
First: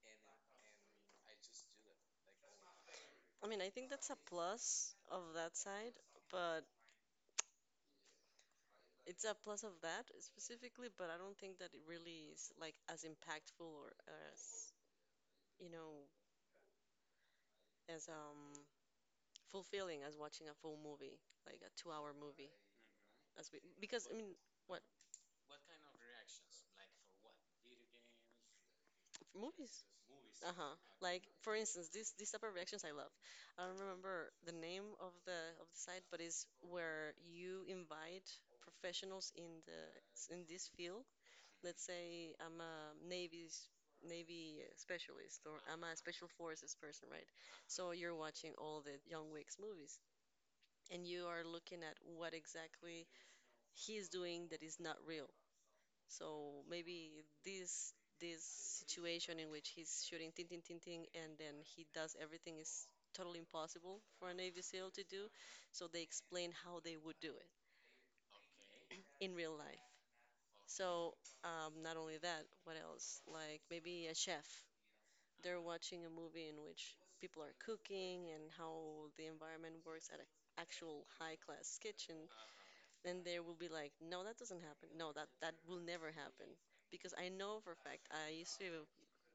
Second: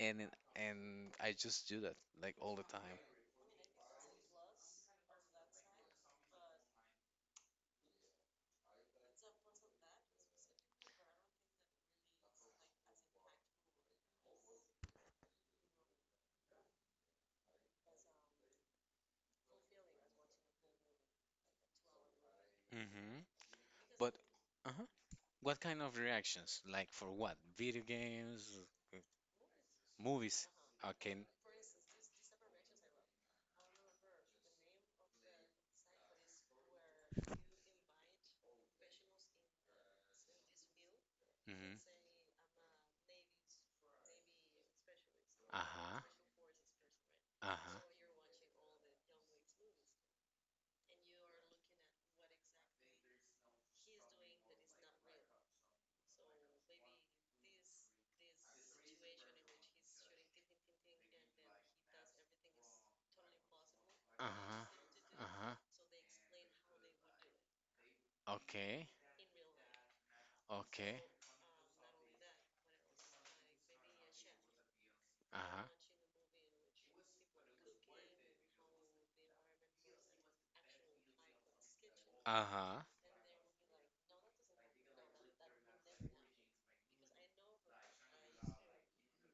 [SPEAKER 2] and I just do that like all the time.
[SPEAKER 1] I mean, I think that's a plus of that side, but it's a plus of that specifically, but I don't think that it really is like as impactful or as, you know, as fulfilling as watching a full movie, like a two-hour movie.
[SPEAKER 2] Hmm.
[SPEAKER 1] As we, because
[SPEAKER 2] But
[SPEAKER 1] I mean, what
[SPEAKER 2] uh-huh. What kind of reactions? Like for what? Video games, uh,
[SPEAKER 1] movies?
[SPEAKER 2] movies?
[SPEAKER 1] Uh-huh.
[SPEAKER 2] Okay.
[SPEAKER 1] Like for instance, this type of reactions I love. I don't remember the name of the site, but it's where you invite professionals in the in this field
[SPEAKER 2] Hmm.
[SPEAKER 1] let's say I'm a Navy specialist or I'm a
[SPEAKER 2] Uh-huh.
[SPEAKER 1] special forces person, right?
[SPEAKER 2] Uh-huh.
[SPEAKER 1] So you're watching all the John Wick's movies and you are looking at what exactly he's doing that is not real. So maybe this this situation in which he's shooting ting ting ting ting and then he does everything is totally impossible for a Navy
[SPEAKER 2] Uh-huh.
[SPEAKER 1] SEAL to do.
[SPEAKER 2] Uh-huh.
[SPEAKER 1] So they explain how they would do it.
[SPEAKER 2] Okay.
[SPEAKER 1] in real life.
[SPEAKER 2] Okay.
[SPEAKER 1] So, not only that, what else? Like maybe a chef. They're
[SPEAKER 2] Uh-huh.
[SPEAKER 1] watching a movie in which people are cooking and how the environment works at an actual high class kitchen.
[SPEAKER 2] Uh-huh.
[SPEAKER 1] Then they will be like, no, that doesn't happen. No, that will never happen. Because I know for a fact, I used to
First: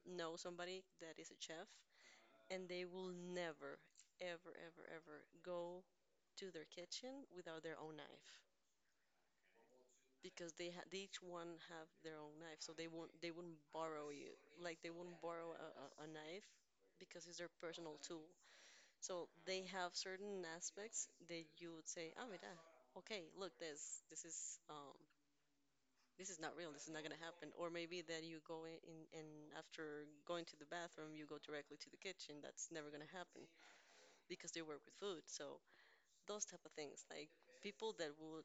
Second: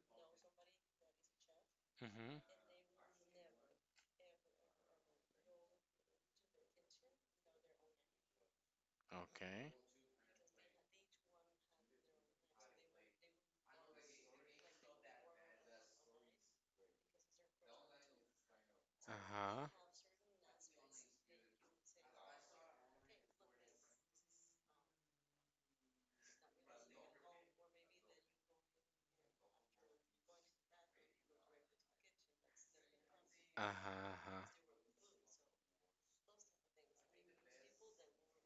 [SPEAKER 1] know somebody that is a chef,
[SPEAKER 2] Mm-hmm.
[SPEAKER 1] and they will never, ever, ever, ever go to their kitchen without their own knife
[SPEAKER 2] Okay.
[SPEAKER 1] because they each one have their own knife, so they won't they wouldn't borrow you like they wouldn't borrow a knife because it's their personal tool. So they
[SPEAKER 2] Uh-huh.
[SPEAKER 1] have certain aspects that you would say, oh, mira, okay, look, this is um this is not real, this is not gonna happen. Or maybe then you go and after going to the bathroom, you go directly to the kitchen. That's never gonna happen
[SPEAKER 2] Uh-huh. Uh-huh.
[SPEAKER 1] because they work with food. So those type of things, like people that will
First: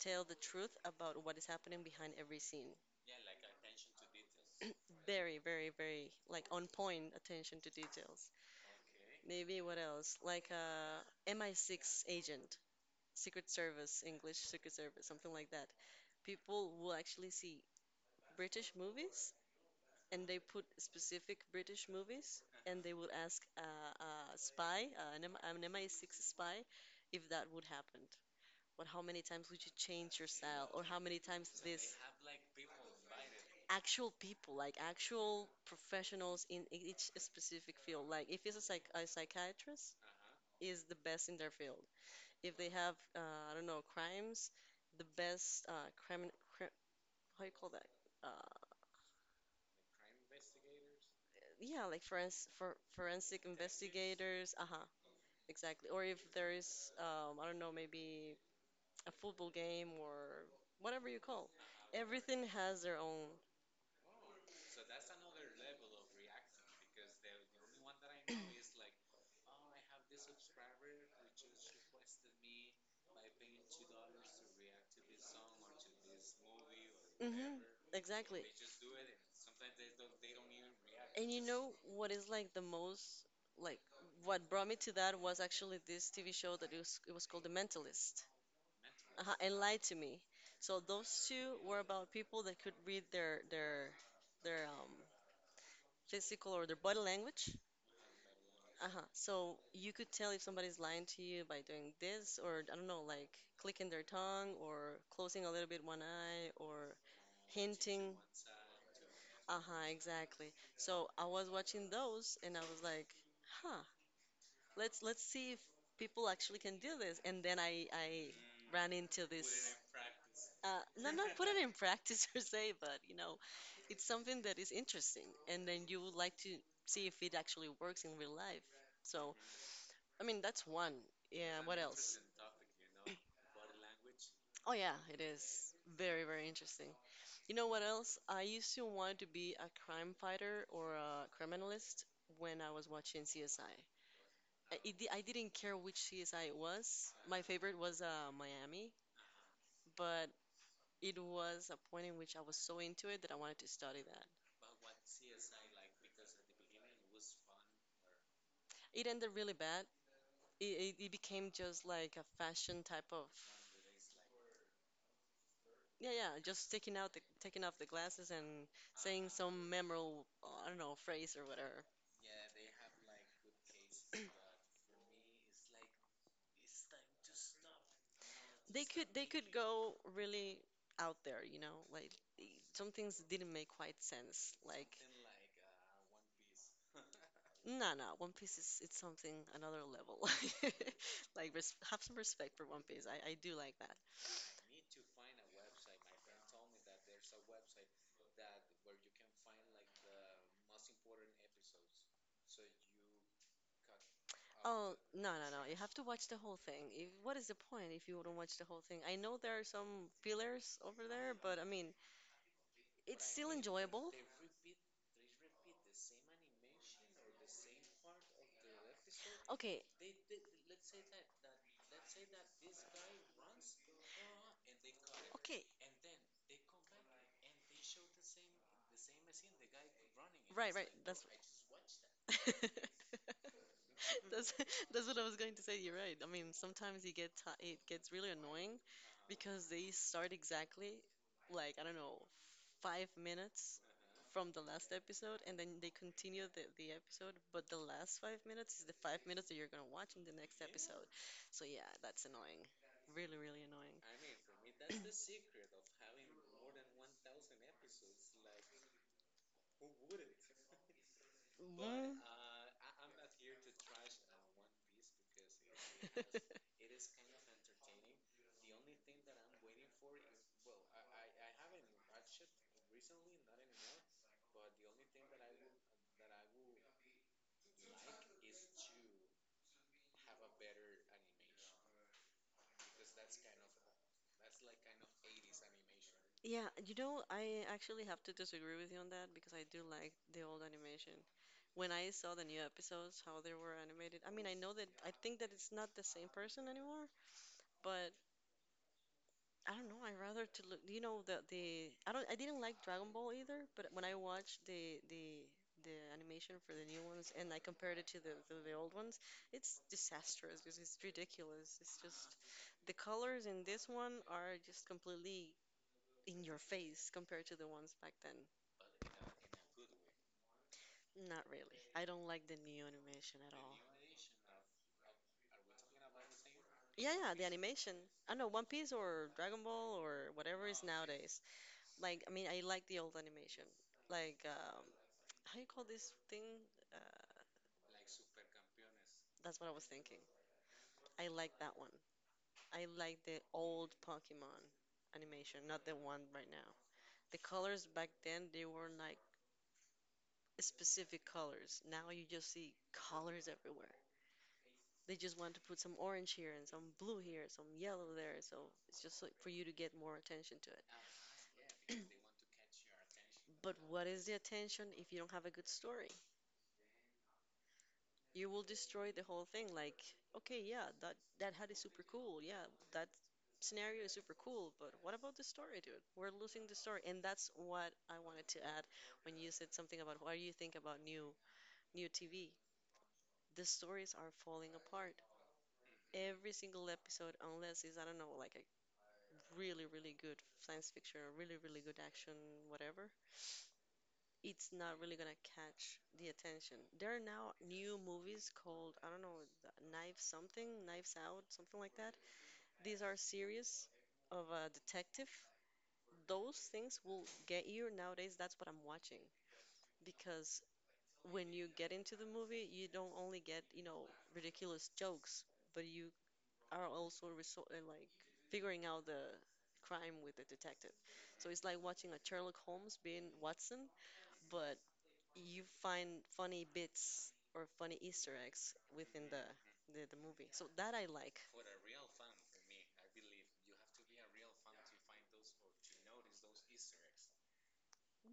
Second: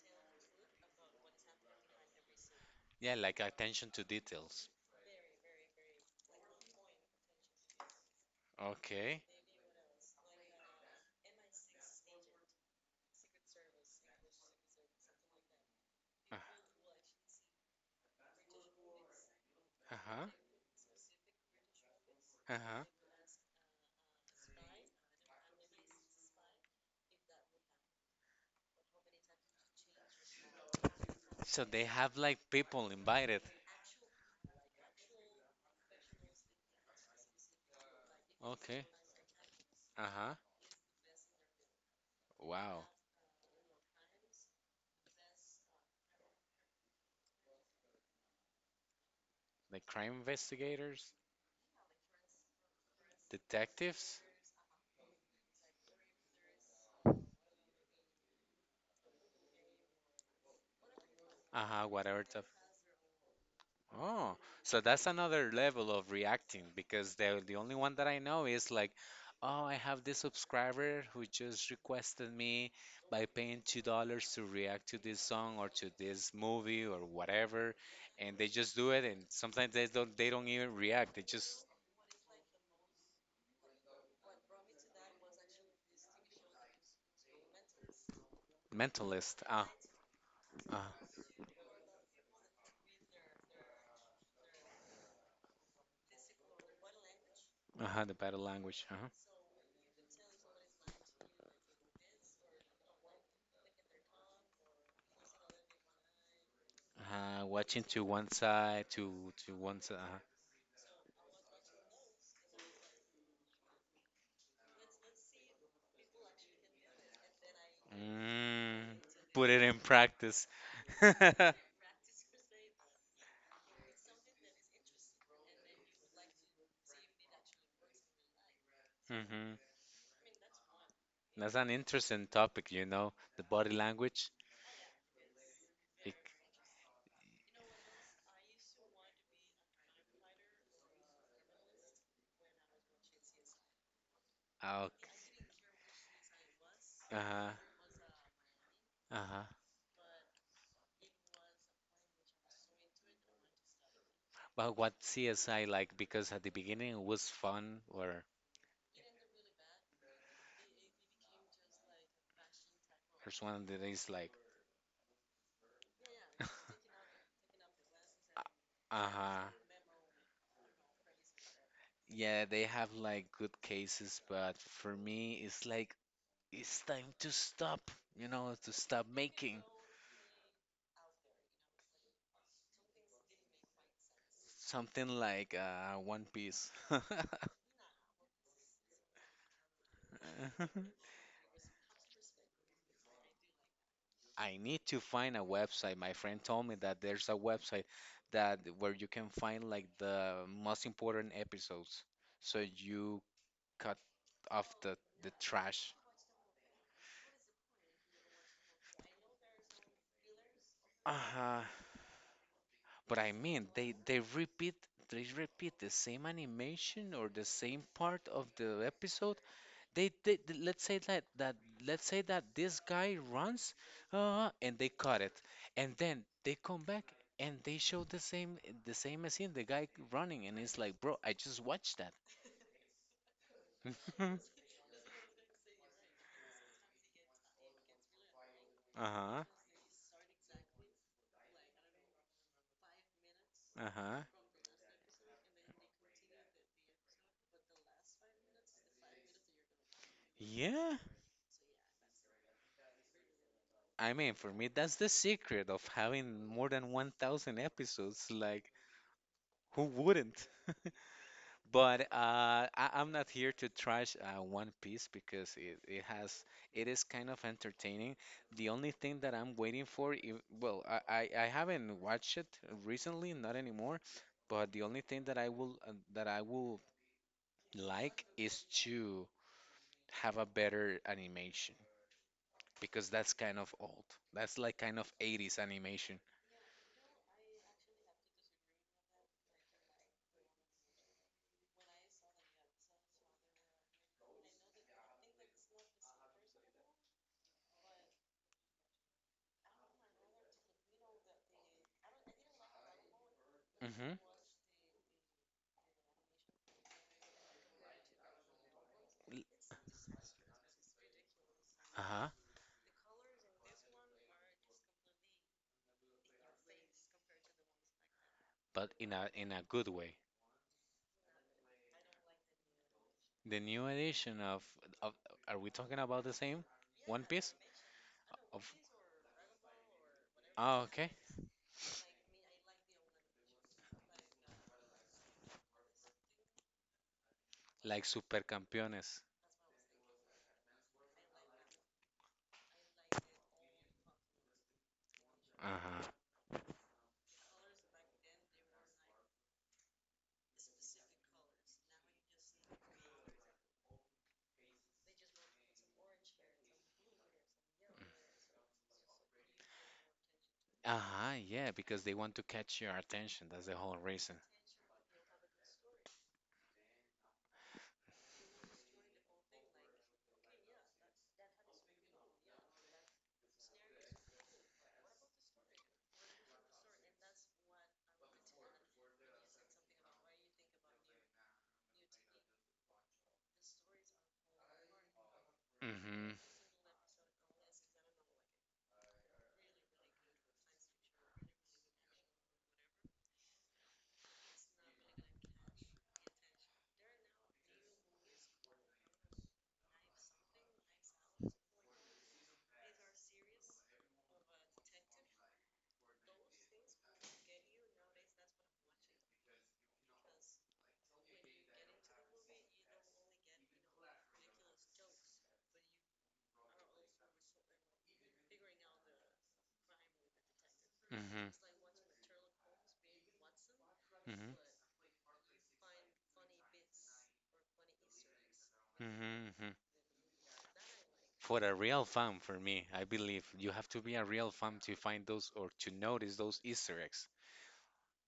[SPEAKER 1] tell the truth about what is happening behind every scene.
[SPEAKER 2] Yeah, like attention to details.
[SPEAKER 1] Very, very, very like on point attention to details.
[SPEAKER 2] Okay.
[SPEAKER 1] Maybe what else? Like a MI6 agent, Secret Service, English Secret Service, something like that.
[SPEAKER 2] Uh,
[SPEAKER 1] People will actually see British movies
[SPEAKER 2] uh-huh.
[SPEAKER 1] and they put specific British movies and
[SPEAKER 2] Uh-huh.
[SPEAKER 1] they will ask a spy, an MI6 spy, if that would happen. What? How many times would you change your style or how many times
[SPEAKER 2] So they
[SPEAKER 1] this?
[SPEAKER 2] have like people invited.
[SPEAKER 1] Actual people, like actual professionals in each specific field. Like if it's a,
[SPEAKER 2] Okay.
[SPEAKER 1] psych a psychiatrist,
[SPEAKER 2] Uh-huh.
[SPEAKER 1] is the best in their field. If they
[SPEAKER 2] Wow.
[SPEAKER 1] have, I don't know, crimes, the best crime, cri- how you call that? Uh,
[SPEAKER 2] Like crime investigators,
[SPEAKER 1] yeah, like for forensic
[SPEAKER 2] detectives,
[SPEAKER 1] investigators. Uh-huh, exactly. Or if there is, I don't know, maybe a football game or whatever you call.
[SPEAKER 2] uh-huh, whatever
[SPEAKER 1] Everything
[SPEAKER 2] type.
[SPEAKER 1] has their own.
[SPEAKER 2] Oh, so that's another level of reacting because the only one that I know is like, oh, I have this subscriber who just requested me by paying $2 to react to this song or to this movie or
[SPEAKER 1] hmm
[SPEAKER 2] whatever, and
[SPEAKER 1] exactly.
[SPEAKER 2] they just do it, and sometimes they don't even react. They
[SPEAKER 1] And you
[SPEAKER 2] just
[SPEAKER 1] know what is like the most like what brought me to that was actually this TV show that it was called The Mentalist. Uh-huh,
[SPEAKER 2] mentalist.
[SPEAKER 1] and
[SPEAKER 2] Ah,
[SPEAKER 1] Lie to Me.
[SPEAKER 2] uh,
[SPEAKER 1] So those two were about people that could read their physical or their body language.
[SPEAKER 2] uh-huh, the battle language.
[SPEAKER 1] Uh-huh.
[SPEAKER 2] Uh-huh.
[SPEAKER 1] So you could tell if somebody's lying to you by doing this or I don't know, like clicking their tongue or closing a little bit one eye or
[SPEAKER 2] Watching to
[SPEAKER 1] hinting.
[SPEAKER 2] one side, to one
[SPEAKER 1] Uh-huh,
[SPEAKER 2] side. Uh-huh.
[SPEAKER 1] exactly. So I was watching those and I was like, huh, let's see if people actually can do this. And then I
[SPEAKER 2] Mm,
[SPEAKER 1] ran into
[SPEAKER 2] put it
[SPEAKER 1] this.
[SPEAKER 2] in practice.
[SPEAKER 1] No, not put
[SPEAKER 2] Hmm.
[SPEAKER 1] it in practice per se, but you know, it's something that is interesting, and then you would like to see if it actually works in real life. So, I mean, that's one.
[SPEAKER 2] That's
[SPEAKER 1] Yeah,
[SPEAKER 2] an
[SPEAKER 1] what else?
[SPEAKER 2] interesting topic, you know, the body language.
[SPEAKER 1] Oh yeah, it is
[SPEAKER 2] It,
[SPEAKER 1] very, very interesting. You know what else? I used to want to be a crime fighter or a criminalist when I was watching CSI.
[SPEAKER 2] uh,
[SPEAKER 1] I didn't care which CSI it was. My
[SPEAKER 2] uh-huh,
[SPEAKER 1] favorite was Miami,
[SPEAKER 2] uh-huh.
[SPEAKER 1] but it was a point in which I was so into it that I wanted to study that.
[SPEAKER 2] But what CSI like? Because at the beginning it was fun, or
[SPEAKER 1] It ended really bad. It became just like a fashion type of.
[SPEAKER 2] there's one that is like.
[SPEAKER 1] Yeah, yeah, just taking out the taking off the glasses and saying
[SPEAKER 2] Uh-huh.
[SPEAKER 1] some memorable, I don't know, phrase or whatever.
[SPEAKER 2] Yeah, they have like good cases, but for me, it's like it's time to stop, you know, to
[SPEAKER 1] They
[SPEAKER 2] stop
[SPEAKER 1] could they could
[SPEAKER 2] making
[SPEAKER 1] go really out there, you know, like eh, some things didn't make quite sense. Like,
[SPEAKER 2] something like One Piece.
[SPEAKER 1] no, no, One Piece is it's something another level. Like res have some respect for One Piece. I do like that.
[SPEAKER 2] I need to find a website. My friend told me that there's a website that where you can find like the most important episodes, so you cut off
[SPEAKER 1] Oh, no,
[SPEAKER 2] the
[SPEAKER 1] no, no. You
[SPEAKER 2] trash.
[SPEAKER 1] have to watch the whole thing. If, what is the point if you don't watch the whole thing? I know there are some fillers over there, but
[SPEAKER 2] Huh.
[SPEAKER 1] I mean,
[SPEAKER 2] But
[SPEAKER 1] it's
[SPEAKER 2] I
[SPEAKER 1] still
[SPEAKER 2] mean, they
[SPEAKER 1] enjoyable.
[SPEAKER 2] they repeat they repeat the same animation or the same part of the episode.
[SPEAKER 1] Okay,
[SPEAKER 2] Let's say that this guy runs, and they cut it,
[SPEAKER 1] okay.
[SPEAKER 2] and then they come back and they show the same scene, the guy running, and
[SPEAKER 1] Right,
[SPEAKER 2] it's
[SPEAKER 1] right.
[SPEAKER 2] like, bro,
[SPEAKER 1] That's
[SPEAKER 2] I just watched that.
[SPEAKER 1] That's that's what I was going to say. You're right. I mean, sometimes you get ti it gets really annoying
[SPEAKER 2] Uh-huh.
[SPEAKER 1] because they start exactly like I don't know, 5 minutes
[SPEAKER 2] Uh-huh.
[SPEAKER 1] from the last episode, and then they continue the episode, but the last 5 minutes is the 5 minutes that you're gonna watch in the next
[SPEAKER 2] Yeah,
[SPEAKER 1] episode. So yeah, that's annoying. Really, really annoying.
[SPEAKER 2] I mean, for me, that's the secret of having more than 1,000 episodes. Like, who wouldn't? But
[SPEAKER 1] But,
[SPEAKER 2] I'm not here to trash One Piece because it has
[SPEAKER 1] mm.
[SPEAKER 2] it is kind of entertaining. The only thing that I'm waiting for, if, well, I haven't watched it recently, not anymore. But the only thing that I will like is to have a better animation, because that's kind of old. That's like kind of 80s animation.
[SPEAKER 1] Yeah, you know, I actually have to disagree with you on that because I do like the old animation. When I saw the new episodes, how they were animated, I mean, I know that I think that it's not the same person anymore, but I don't know. I rather to look, you know, the I don't I didn't like Dragon Ball either, but when I
[SPEAKER 2] Hmm.
[SPEAKER 1] watched the the animation for the new ones and I compared it to the old ones, it's disastrous because it's ridiculous. It's
[SPEAKER 2] Uh-huh.
[SPEAKER 1] just the colors in this one are just completely in your face compared to the ones back then.
[SPEAKER 2] But in a good way.
[SPEAKER 1] Not really. I don't like the new animation at
[SPEAKER 2] The
[SPEAKER 1] all.
[SPEAKER 2] new edition of are we talking about the same
[SPEAKER 1] Yeah,
[SPEAKER 2] One
[SPEAKER 1] yeah, the
[SPEAKER 2] Piece?
[SPEAKER 1] animation. I don't know, One
[SPEAKER 2] Of
[SPEAKER 1] Piece or Dragon Ball or whatever
[SPEAKER 2] oh,
[SPEAKER 1] is
[SPEAKER 2] okay.
[SPEAKER 1] nowadays. Like, I mean, I like the old animation. Like, how you call this thing? Uh,
[SPEAKER 2] Like Super Campeones.
[SPEAKER 1] that's what I was thinking. I like that one. I like the old Pokemon animation, not the
[SPEAKER 2] Uh-huh.
[SPEAKER 1] one right now. The colors back then, they were like specific colors. Now you just see colors everywhere. They just want to put some orange here and some blue here, some yellow there. So it's just like for you to get more attention to it.
[SPEAKER 2] Uh-huh, yeah, because they want to catch your attention. That's
[SPEAKER 1] But
[SPEAKER 2] the whole
[SPEAKER 1] what is the
[SPEAKER 2] reason.
[SPEAKER 1] attention if you don't have a good story? You will destroy the whole thing. Like, okay, yeah, that that hat is super cool. Yeah, that scenario is super cool. But what about the story, dude? We're losing the story, and that's what I wanted to add when you said something about what do you think about new new TV? The stories are falling apart
[SPEAKER 2] Mm-hmm.
[SPEAKER 1] every single episode unless it's I don't know like a really, really good science fiction or really, really good action, whatever, it's not really gonna catch the attention. There are now new movies called, I don't know, th- Knife something, Knives Out, something like that. These are series of a detective. Those things will get you nowadays. That's what I'm watching because when you get into the movie, you don't only get, you know, ridiculous jokes, but you are also resol- like figuring out the crime with the detective. So
[SPEAKER 2] Mm-hmm.
[SPEAKER 1] it's like watching a Sherlock Holmes being Watson, but you find funny bits or funny Easter eggs within the
[SPEAKER 2] Mm-hmm.
[SPEAKER 1] the movie. So that I like.
[SPEAKER 2] For a real fan, for me, I believe you have to be a real fan to find those or to notice those Easter eggs.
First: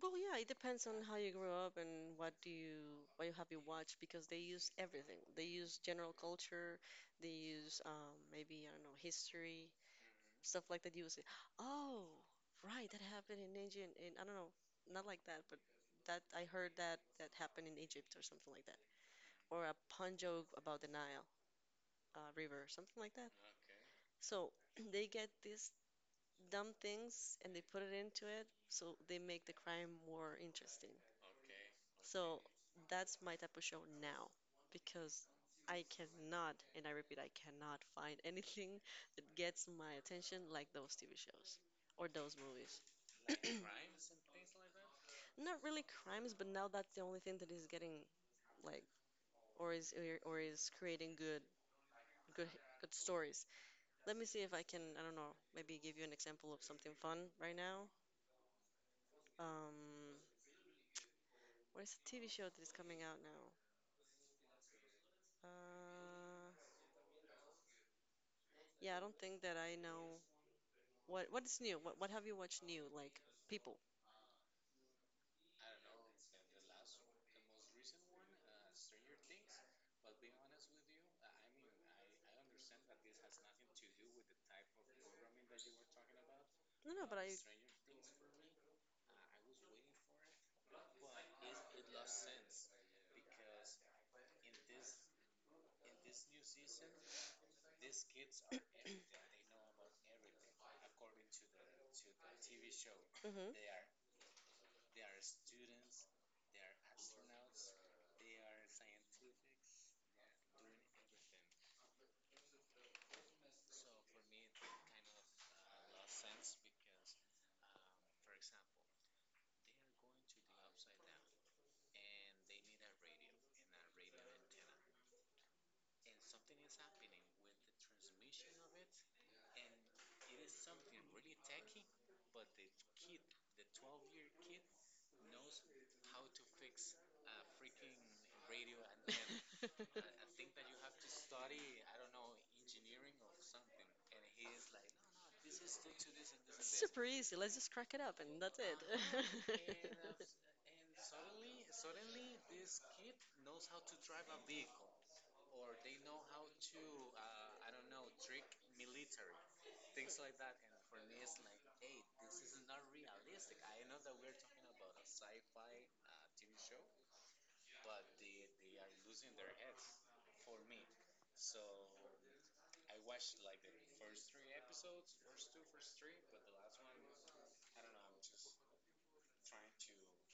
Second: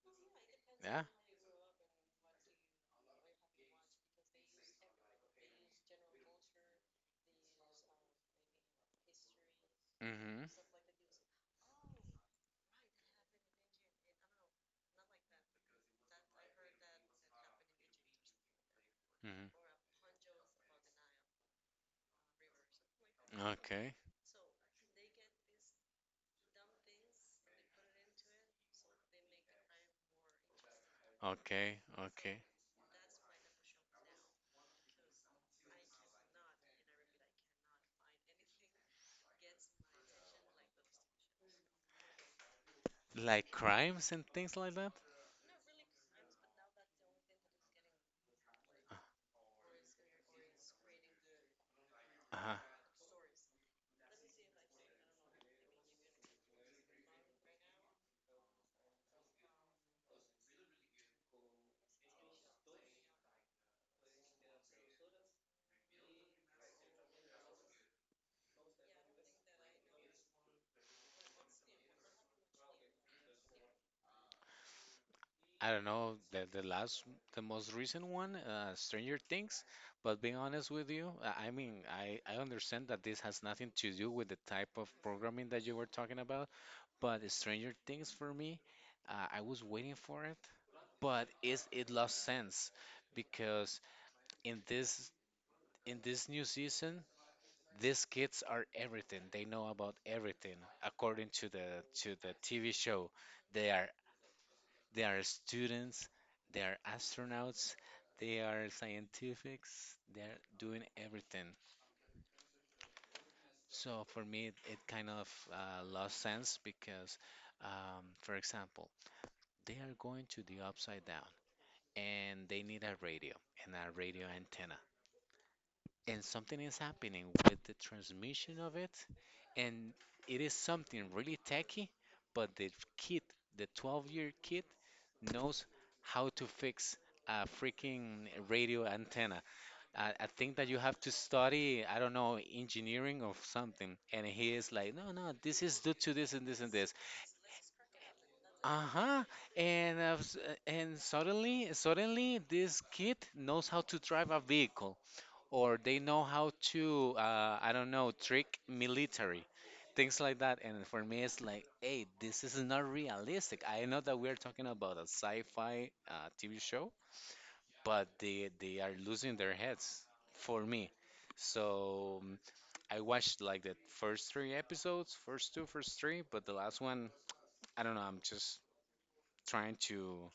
[SPEAKER 1] Well, yeah, it depends on
[SPEAKER 2] Yeah.
[SPEAKER 1] how you grew up and what do you what you have you watch because they use everything. They use general culture, they use maybe I don't know history,
[SPEAKER 2] Mm-hmm.
[SPEAKER 1] stuff like that. You would say, "Oh, right, that happened in Egypt." And I don't know, not like that, but that I heard that that happened in Egypt or something like that,
[SPEAKER 2] Mm-hmm.
[SPEAKER 1] or a pun joke about the Nile River, something like that.
[SPEAKER 2] Okay.
[SPEAKER 1] So they get these dumb things and they put it into it, so they make the crime more interesting.
[SPEAKER 2] Okay. Okay.
[SPEAKER 1] So that's my type of show now because I cannot, and I repeat, I cannot find anything that gets my attention like those TV shows or those movies.
[SPEAKER 2] Like crimes and things like that.
[SPEAKER 1] Not really crimes, but now that's the only thing that is getting like or is or is creating good good
[SPEAKER 2] Uh-huh.
[SPEAKER 1] good stories. Let me see if I can, I don't know, maybe give you an example of something fun right now. Um, what is the TV show that is coming out now? Uh, yeah, I don't think that I know what is new. What have you watched new? Like people.
[SPEAKER 2] I don't know the last, the most recent one, Stranger Things. But being honest with you, I understand that this has nothing to do with the type of programming that you were talking about.
[SPEAKER 1] No, no, but I.
[SPEAKER 2] But Stranger Things for me, I was waiting for it, but is it lost sense because in this in this new season, these kids are everything. They know about everything according to the TV show.
[SPEAKER 1] Mhm.
[SPEAKER 2] They are they are students, they are astronauts, they are scientifics. They're doing everything. So for me, it kind of lost sense because, for example, they are going to the upside down, and they need a radio and a radio antenna. And something is happening with the transmission of it, and it is something really techy, but the kid, the 12-year kid, knows how to fix a freaking radio antenna.
[SPEAKER 1] Then
[SPEAKER 2] I think that you have to study, I don't know, engineering or something. And he is
[SPEAKER 1] no,
[SPEAKER 2] like, no, no,
[SPEAKER 1] no,
[SPEAKER 2] this is due to this and this and this.
[SPEAKER 1] super easy. Let's just crack it up, and that's it.
[SPEAKER 2] Uh-huh.
[SPEAKER 1] And
[SPEAKER 2] And suddenly, this kid knows how to drive a vehicle, or they know how to, I don't know, trick military, things like that. And for me, it's like, hey, this is not realistic. I know that we're talking about a sci-fi TV show, but they are losing their heads for me. So mm, I watched like the first three episodes, first two, first three, but the last one, I don't know. I'm just trying to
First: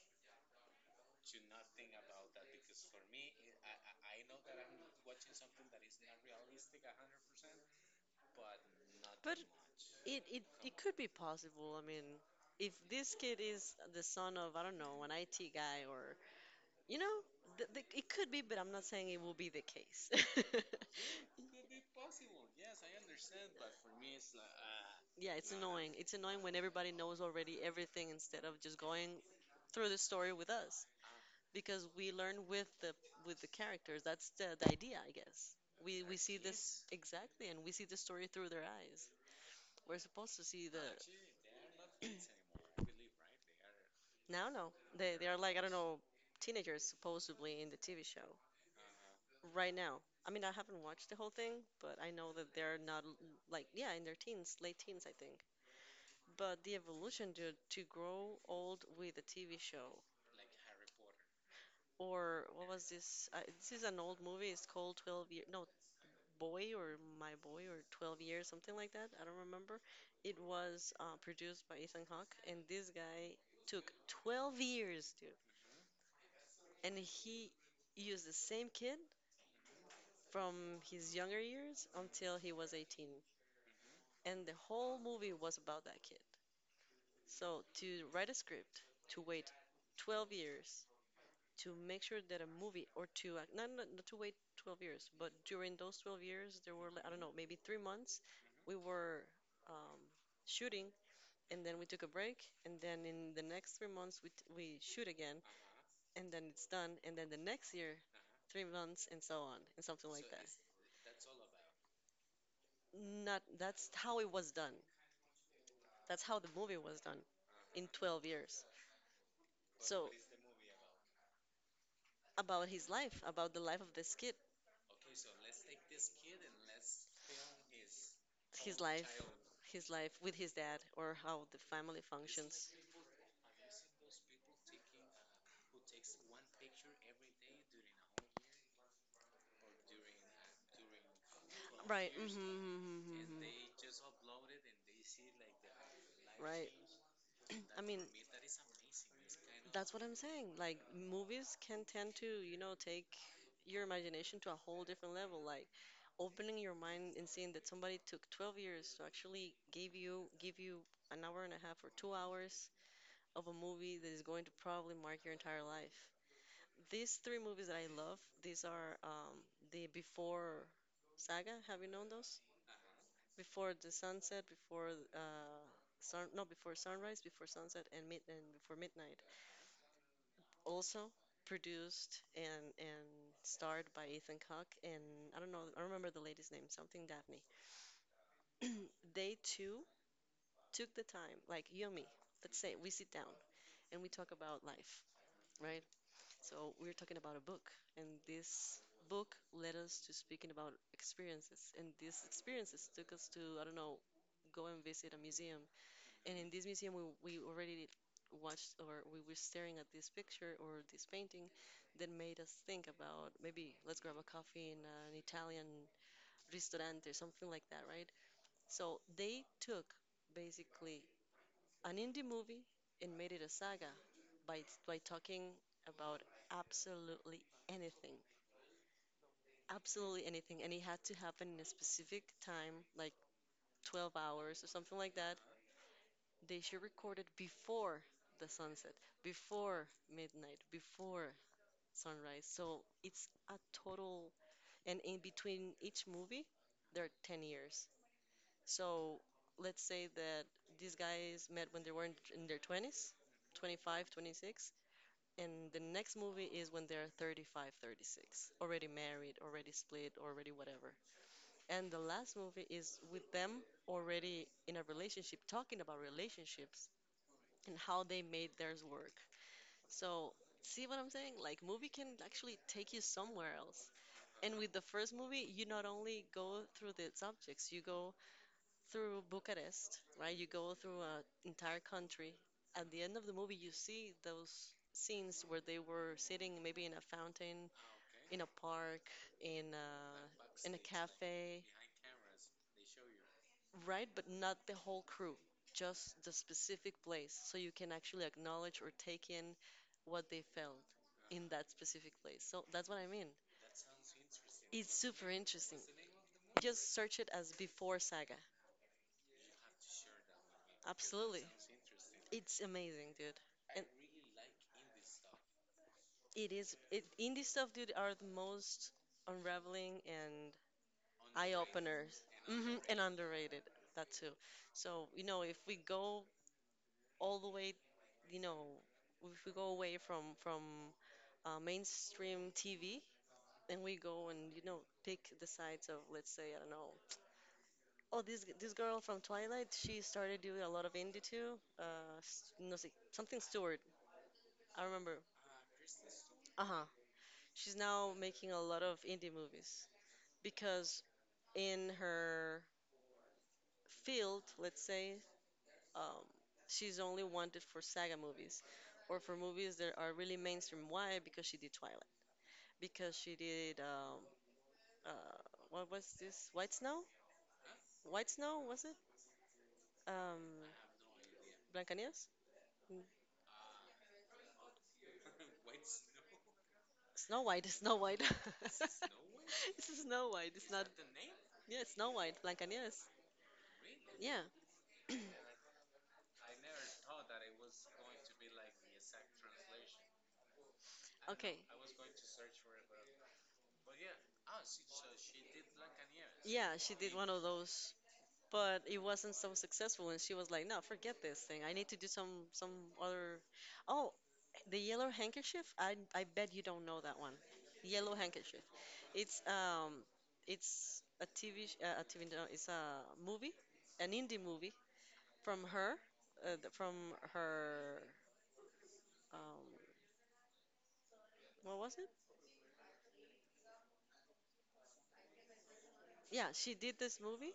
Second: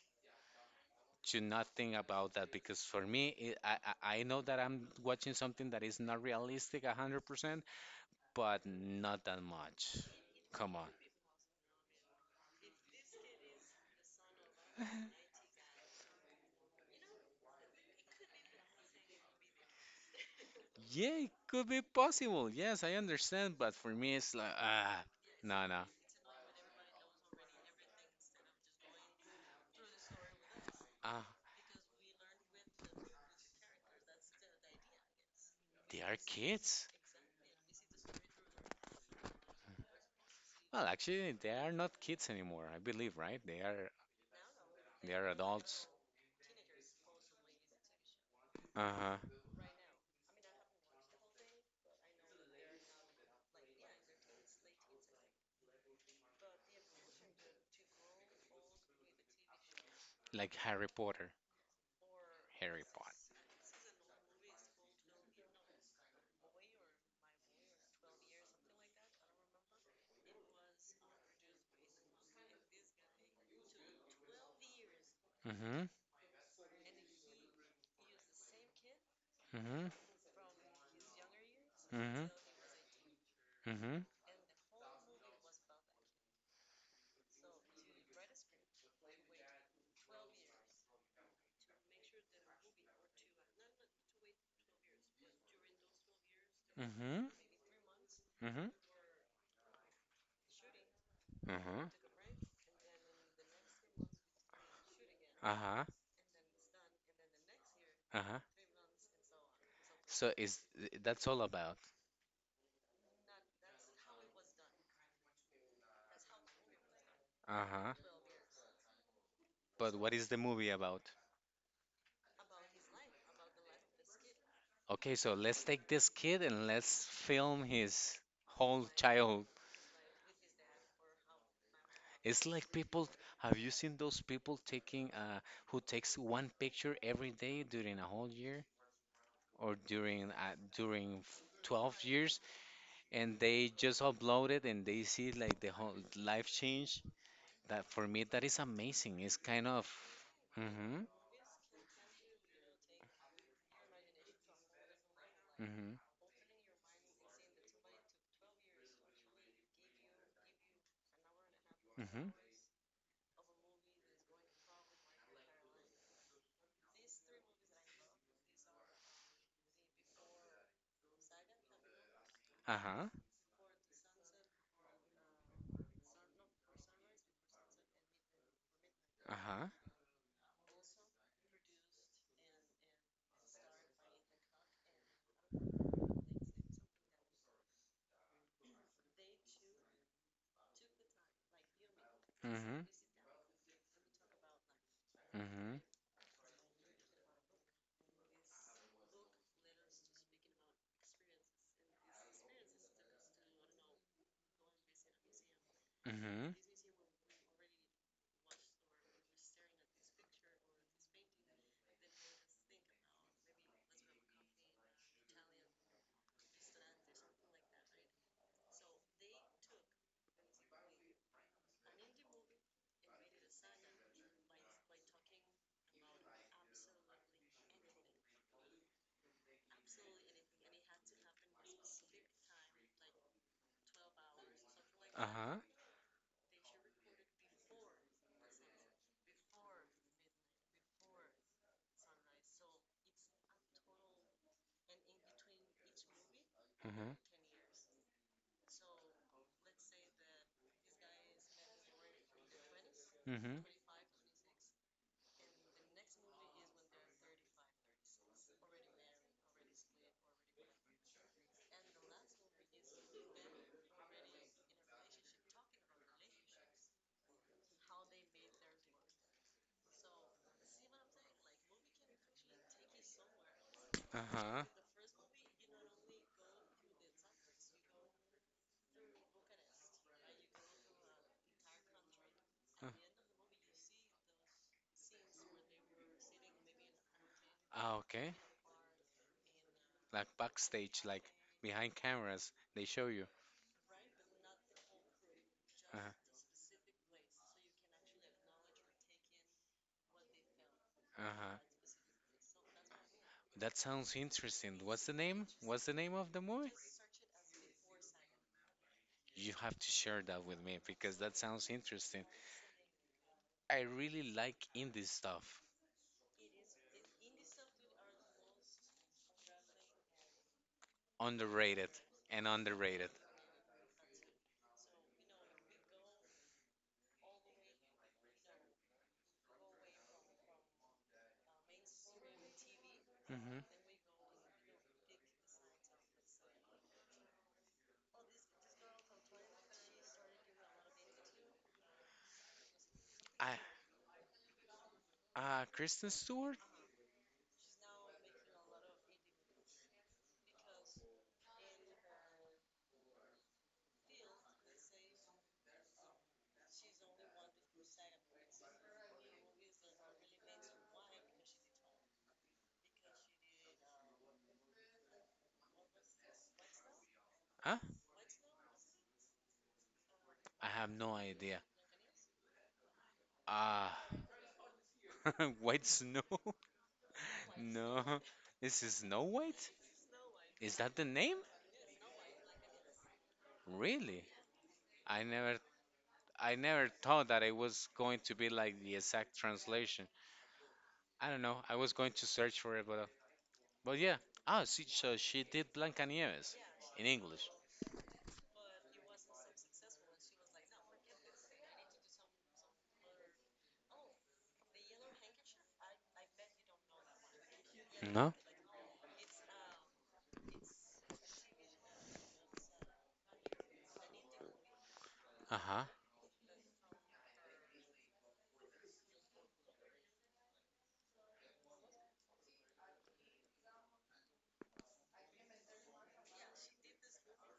[SPEAKER 2] not think about that because for me, it, I know that I'm watching something that is not realistic 100%, but not
[SPEAKER 1] But
[SPEAKER 2] that
[SPEAKER 1] it.
[SPEAKER 2] much.
[SPEAKER 1] it, it it
[SPEAKER 2] Come on.
[SPEAKER 1] could be possible. I mean, if this kid is the son of I don't know an IT guy or you know, th th it could be, but I'm not saying it will be the case.
[SPEAKER 2] Yeah, it could be possible. Yes, I understand, but for me, it's like ah,
[SPEAKER 1] Yeah, it's
[SPEAKER 2] no, no,
[SPEAKER 1] annoying. It's annoying when everybody knows already everything instead of just going through the story with us
[SPEAKER 2] ah,
[SPEAKER 1] because we learn with the characters. That's the idea, I guess.
[SPEAKER 2] they are
[SPEAKER 1] We see this
[SPEAKER 2] kids.
[SPEAKER 1] exactly, and we see the story through their eyes. We're supposed to see the
[SPEAKER 2] Well, actually, they are not kids anymore, I believe, right? They are
[SPEAKER 1] now, no,
[SPEAKER 2] they
[SPEAKER 1] they
[SPEAKER 2] are
[SPEAKER 1] are like I don't
[SPEAKER 2] adults.
[SPEAKER 1] know teenagers supposedly in the TV show
[SPEAKER 2] Uh-huh.
[SPEAKER 1] right now. I mean, I haven't watched the whole thing, but I know that they're not l- like yeah in their teens, late teens, I think. But the evolution to grow old with a TV show
[SPEAKER 2] Like Harry Potter.
[SPEAKER 1] or what
[SPEAKER 2] Harry
[SPEAKER 1] was this?
[SPEAKER 2] Potter.
[SPEAKER 1] This is an old movie. It's called 12 year, no, Boy or My Boy or 12 years, something like that. I don't remember. It was produced by Ethan Hawke, and this guy took 12 years, dude,
[SPEAKER 2] Mm-hmm.
[SPEAKER 1] and he used the same kid
[SPEAKER 2] Mm-hmm.
[SPEAKER 1] from his younger years
[SPEAKER 2] Mm-hmm.
[SPEAKER 1] until he was 18,
[SPEAKER 2] Mm-hmm.
[SPEAKER 1] and the whole movie was about that kid. So to write a script, to wait 12 years to make sure that a movie or two, not, not, not to wait 12 years, but during those 12 years, there were, like, I don't
[SPEAKER 2] Mm-hmm.
[SPEAKER 1] know, maybe 3 months,
[SPEAKER 2] Mm-hmm.
[SPEAKER 1] we were um, shooting and then we
[SPEAKER 2] Mm-hmm.
[SPEAKER 1] took a break. And then in the next 3 months, we, t- we shoot again
[SPEAKER 2] Uh-huh.
[SPEAKER 1] and then it's done. And then the next year,
[SPEAKER 2] Uh-huh.
[SPEAKER 1] 3 months and so on and something like
[SPEAKER 2] So
[SPEAKER 1] that.
[SPEAKER 2] is that's all about.
[SPEAKER 1] Not, that's how it was done. That's how the movie was done in
[SPEAKER 2] Uh-huh.
[SPEAKER 1] 12 years.
[SPEAKER 2] But
[SPEAKER 1] So
[SPEAKER 2] what is the movie about?
[SPEAKER 1] about his life, about the life of this kid.
[SPEAKER 2] Okay, so let's take this kid and let's film his
[SPEAKER 1] His
[SPEAKER 2] whole
[SPEAKER 1] life,
[SPEAKER 2] childhood.
[SPEAKER 1] his life with his dad, or how the family
[SPEAKER 2] It's like
[SPEAKER 1] functions.
[SPEAKER 2] people, have you seen those people taking who takes one picture every day during a whole year or during 12
[SPEAKER 1] Right.
[SPEAKER 2] years
[SPEAKER 1] Mm-hmm,
[SPEAKER 2] and they just
[SPEAKER 1] mm-hmm.
[SPEAKER 2] upload it and they see like the whole life
[SPEAKER 1] Right.
[SPEAKER 2] change?
[SPEAKER 1] I
[SPEAKER 2] That
[SPEAKER 1] mean,
[SPEAKER 2] for me that is amazing. It's kind of
[SPEAKER 1] that's what I'm saying. Like,
[SPEAKER 2] mm-hmm,
[SPEAKER 1] movies can tend to, you know, take your imagination to a whole different level. Like,
[SPEAKER 2] mm-hmm,
[SPEAKER 1] opening your mind and seeing that somebody took 12 years to actually give you an hour and a half or two
[SPEAKER 2] mm-hmm,
[SPEAKER 1] hours of a movie that is going to probably mark your entire life. These three movies that I love, these are the Before saga. Have you known those?
[SPEAKER 2] uh-huh,
[SPEAKER 1] Before the sunset, before uh, sun, no, before sunrise, before sunset, and mid and before midnight.
[SPEAKER 2] uh-huh,
[SPEAKER 1] Also produced and starred by Ethan Hawke and I don't know, I don't remember the lady's name, something Daphne. They too took the time, like you and me. Let's say
[SPEAKER 2] mm-hmm,
[SPEAKER 1] we sit down and we talk about life,
[SPEAKER 2] mm-hmm,
[SPEAKER 1] right? So we're talking about a book, and this book led us to speaking about experiences, and these experiences took us to I don't know, go and visit a museum, and
[SPEAKER 2] mm-hmm,
[SPEAKER 1] in this museum we already watched or we were staring at this picture or this painting that made us think about maybe let's grab a coffee in an Italian restaurant or something like that, right? So they took basically an indie movie and made it a saga by by talking about absolutely anything, absolutely anything, and it had to happen in a specific time, like 12 hours or something like that.
[SPEAKER 2] uh-huh.
[SPEAKER 1] They should record it before the sunset, before midnight, before sunrise. So it's a total, and in between each movie, there are
[SPEAKER 2] Mm-hmm.
[SPEAKER 1] 10 years. So let's say that these guys met when they were in their 20s.
[SPEAKER 2] Mm-hmm.
[SPEAKER 1] 25, 26. And the next movie is when they're 35, 36, already married, already split, already whatever. And the last movie is with them already in a relationship, talking about relationships and how they made theirs work. So, see what I'm saying? Like, movie can actually take you somewhere else.
[SPEAKER 2] Uh-huh.
[SPEAKER 1] And with the first movie, you not only go through the subjects, you go through Bucharest, right? You go through an entire country. At the end of the movie, you see those scenes where they were sitting maybe in a fountain,
[SPEAKER 2] Ah, okay.
[SPEAKER 1] in a park,
[SPEAKER 2] Like
[SPEAKER 1] in a
[SPEAKER 2] backstage, like
[SPEAKER 1] cafe,
[SPEAKER 2] behind cameras, they show you.
[SPEAKER 1] right? But not the whole crew,
[SPEAKER 2] Uh-huh.
[SPEAKER 1] just the specific place. So you can actually acknowledge or take in what they felt in
[SPEAKER 2] Uh-huh.
[SPEAKER 1] that specific place. So that's what I mean.
[SPEAKER 2] That sounds interesting.
[SPEAKER 1] It's
[SPEAKER 2] What's the
[SPEAKER 1] super
[SPEAKER 2] name?
[SPEAKER 1] interesting.
[SPEAKER 2] What's the name of the movie?
[SPEAKER 1] Just search it as Before Saga.
[SPEAKER 2] You have to share that with me because that
[SPEAKER 1] Absolutely.
[SPEAKER 2] sounds interesting.
[SPEAKER 1] It's amazing, dude.
[SPEAKER 2] I
[SPEAKER 1] And
[SPEAKER 2] really like indie stuff.
[SPEAKER 1] It is. Indie stuff, dude, are the most unraveling and eye
[SPEAKER 2] Underrated
[SPEAKER 1] openers.
[SPEAKER 2] and
[SPEAKER 1] Hmm, and
[SPEAKER 2] underrated.
[SPEAKER 1] underrated. That too. So, if we go all the way, you know, if we go away from mainstream TV, and we go and, pick the sides of, let's say, I don't know. Oh, this girl from Twilight, she started doing a lot of indie too. No, sé, something
[SPEAKER 2] I
[SPEAKER 1] Stewart. I remember.
[SPEAKER 2] Kristen Stewart?
[SPEAKER 1] Uh-huh. She's now making a lot of indie movies, because in her field, let's say, um, she's only wanted for saga movies or for movies that are really mainstream. Why? Because she did Twilight. Because she did uh, what was this? White Snow?
[SPEAKER 2] Huh?
[SPEAKER 1] White Snow, was it?
[SPEAKER 2] I
[SPEAKER 1] Um,
[SPEAKER 2] have no idea.
[SPEAKER 1] Blancanieves? N-
[SPEAKER 2] Ah, White Snow?
[SPEAKER 1] Snow White. Snow
[SPEAKER 2] No.
[SPEAKER 1] White.
[SPEAKER 2] This is Snow White?
[SPEAKER 1] It's Snow White. It's
[SPEAKER 2] Is
[SPEAKER 1] not.
[SPEAKER 2] that the name?
[SPEAKER 1] Yeah, it's Snow White. Blancanieves.
[SPEAKER 2] Really?
[SPEAKER 1] Yeah.
[SPEAKER 2] I never I never thought that it was going to be like the exact translation. I don't know.
[SPEAKER 1] Okay.
[SPEAKER 2] I was going to search for it, but yeah. Ah, she, so she did Blancanieves
[SPEAKER 1] Yeah, she
[SPEAKER 2] in
[SPEAKER 1] did one of
[SPEAKER 2] English.
[SPEAKER 1] those, but it wasn't so successful and she was like, no, forget this thing, I need to do some other. Oh, the Yellow Handkerchief. I bet you don't know that one. Yellow
[SPEAKER 2] No?
[SPEAKER 1] Handkerchief. It's it's a a TV, no, it's a movie, an indie movie from
[SPEAKER 2] Uh-huh.
[SPEAKER 1] her, from her, um what was it? Yeah, she did this movie,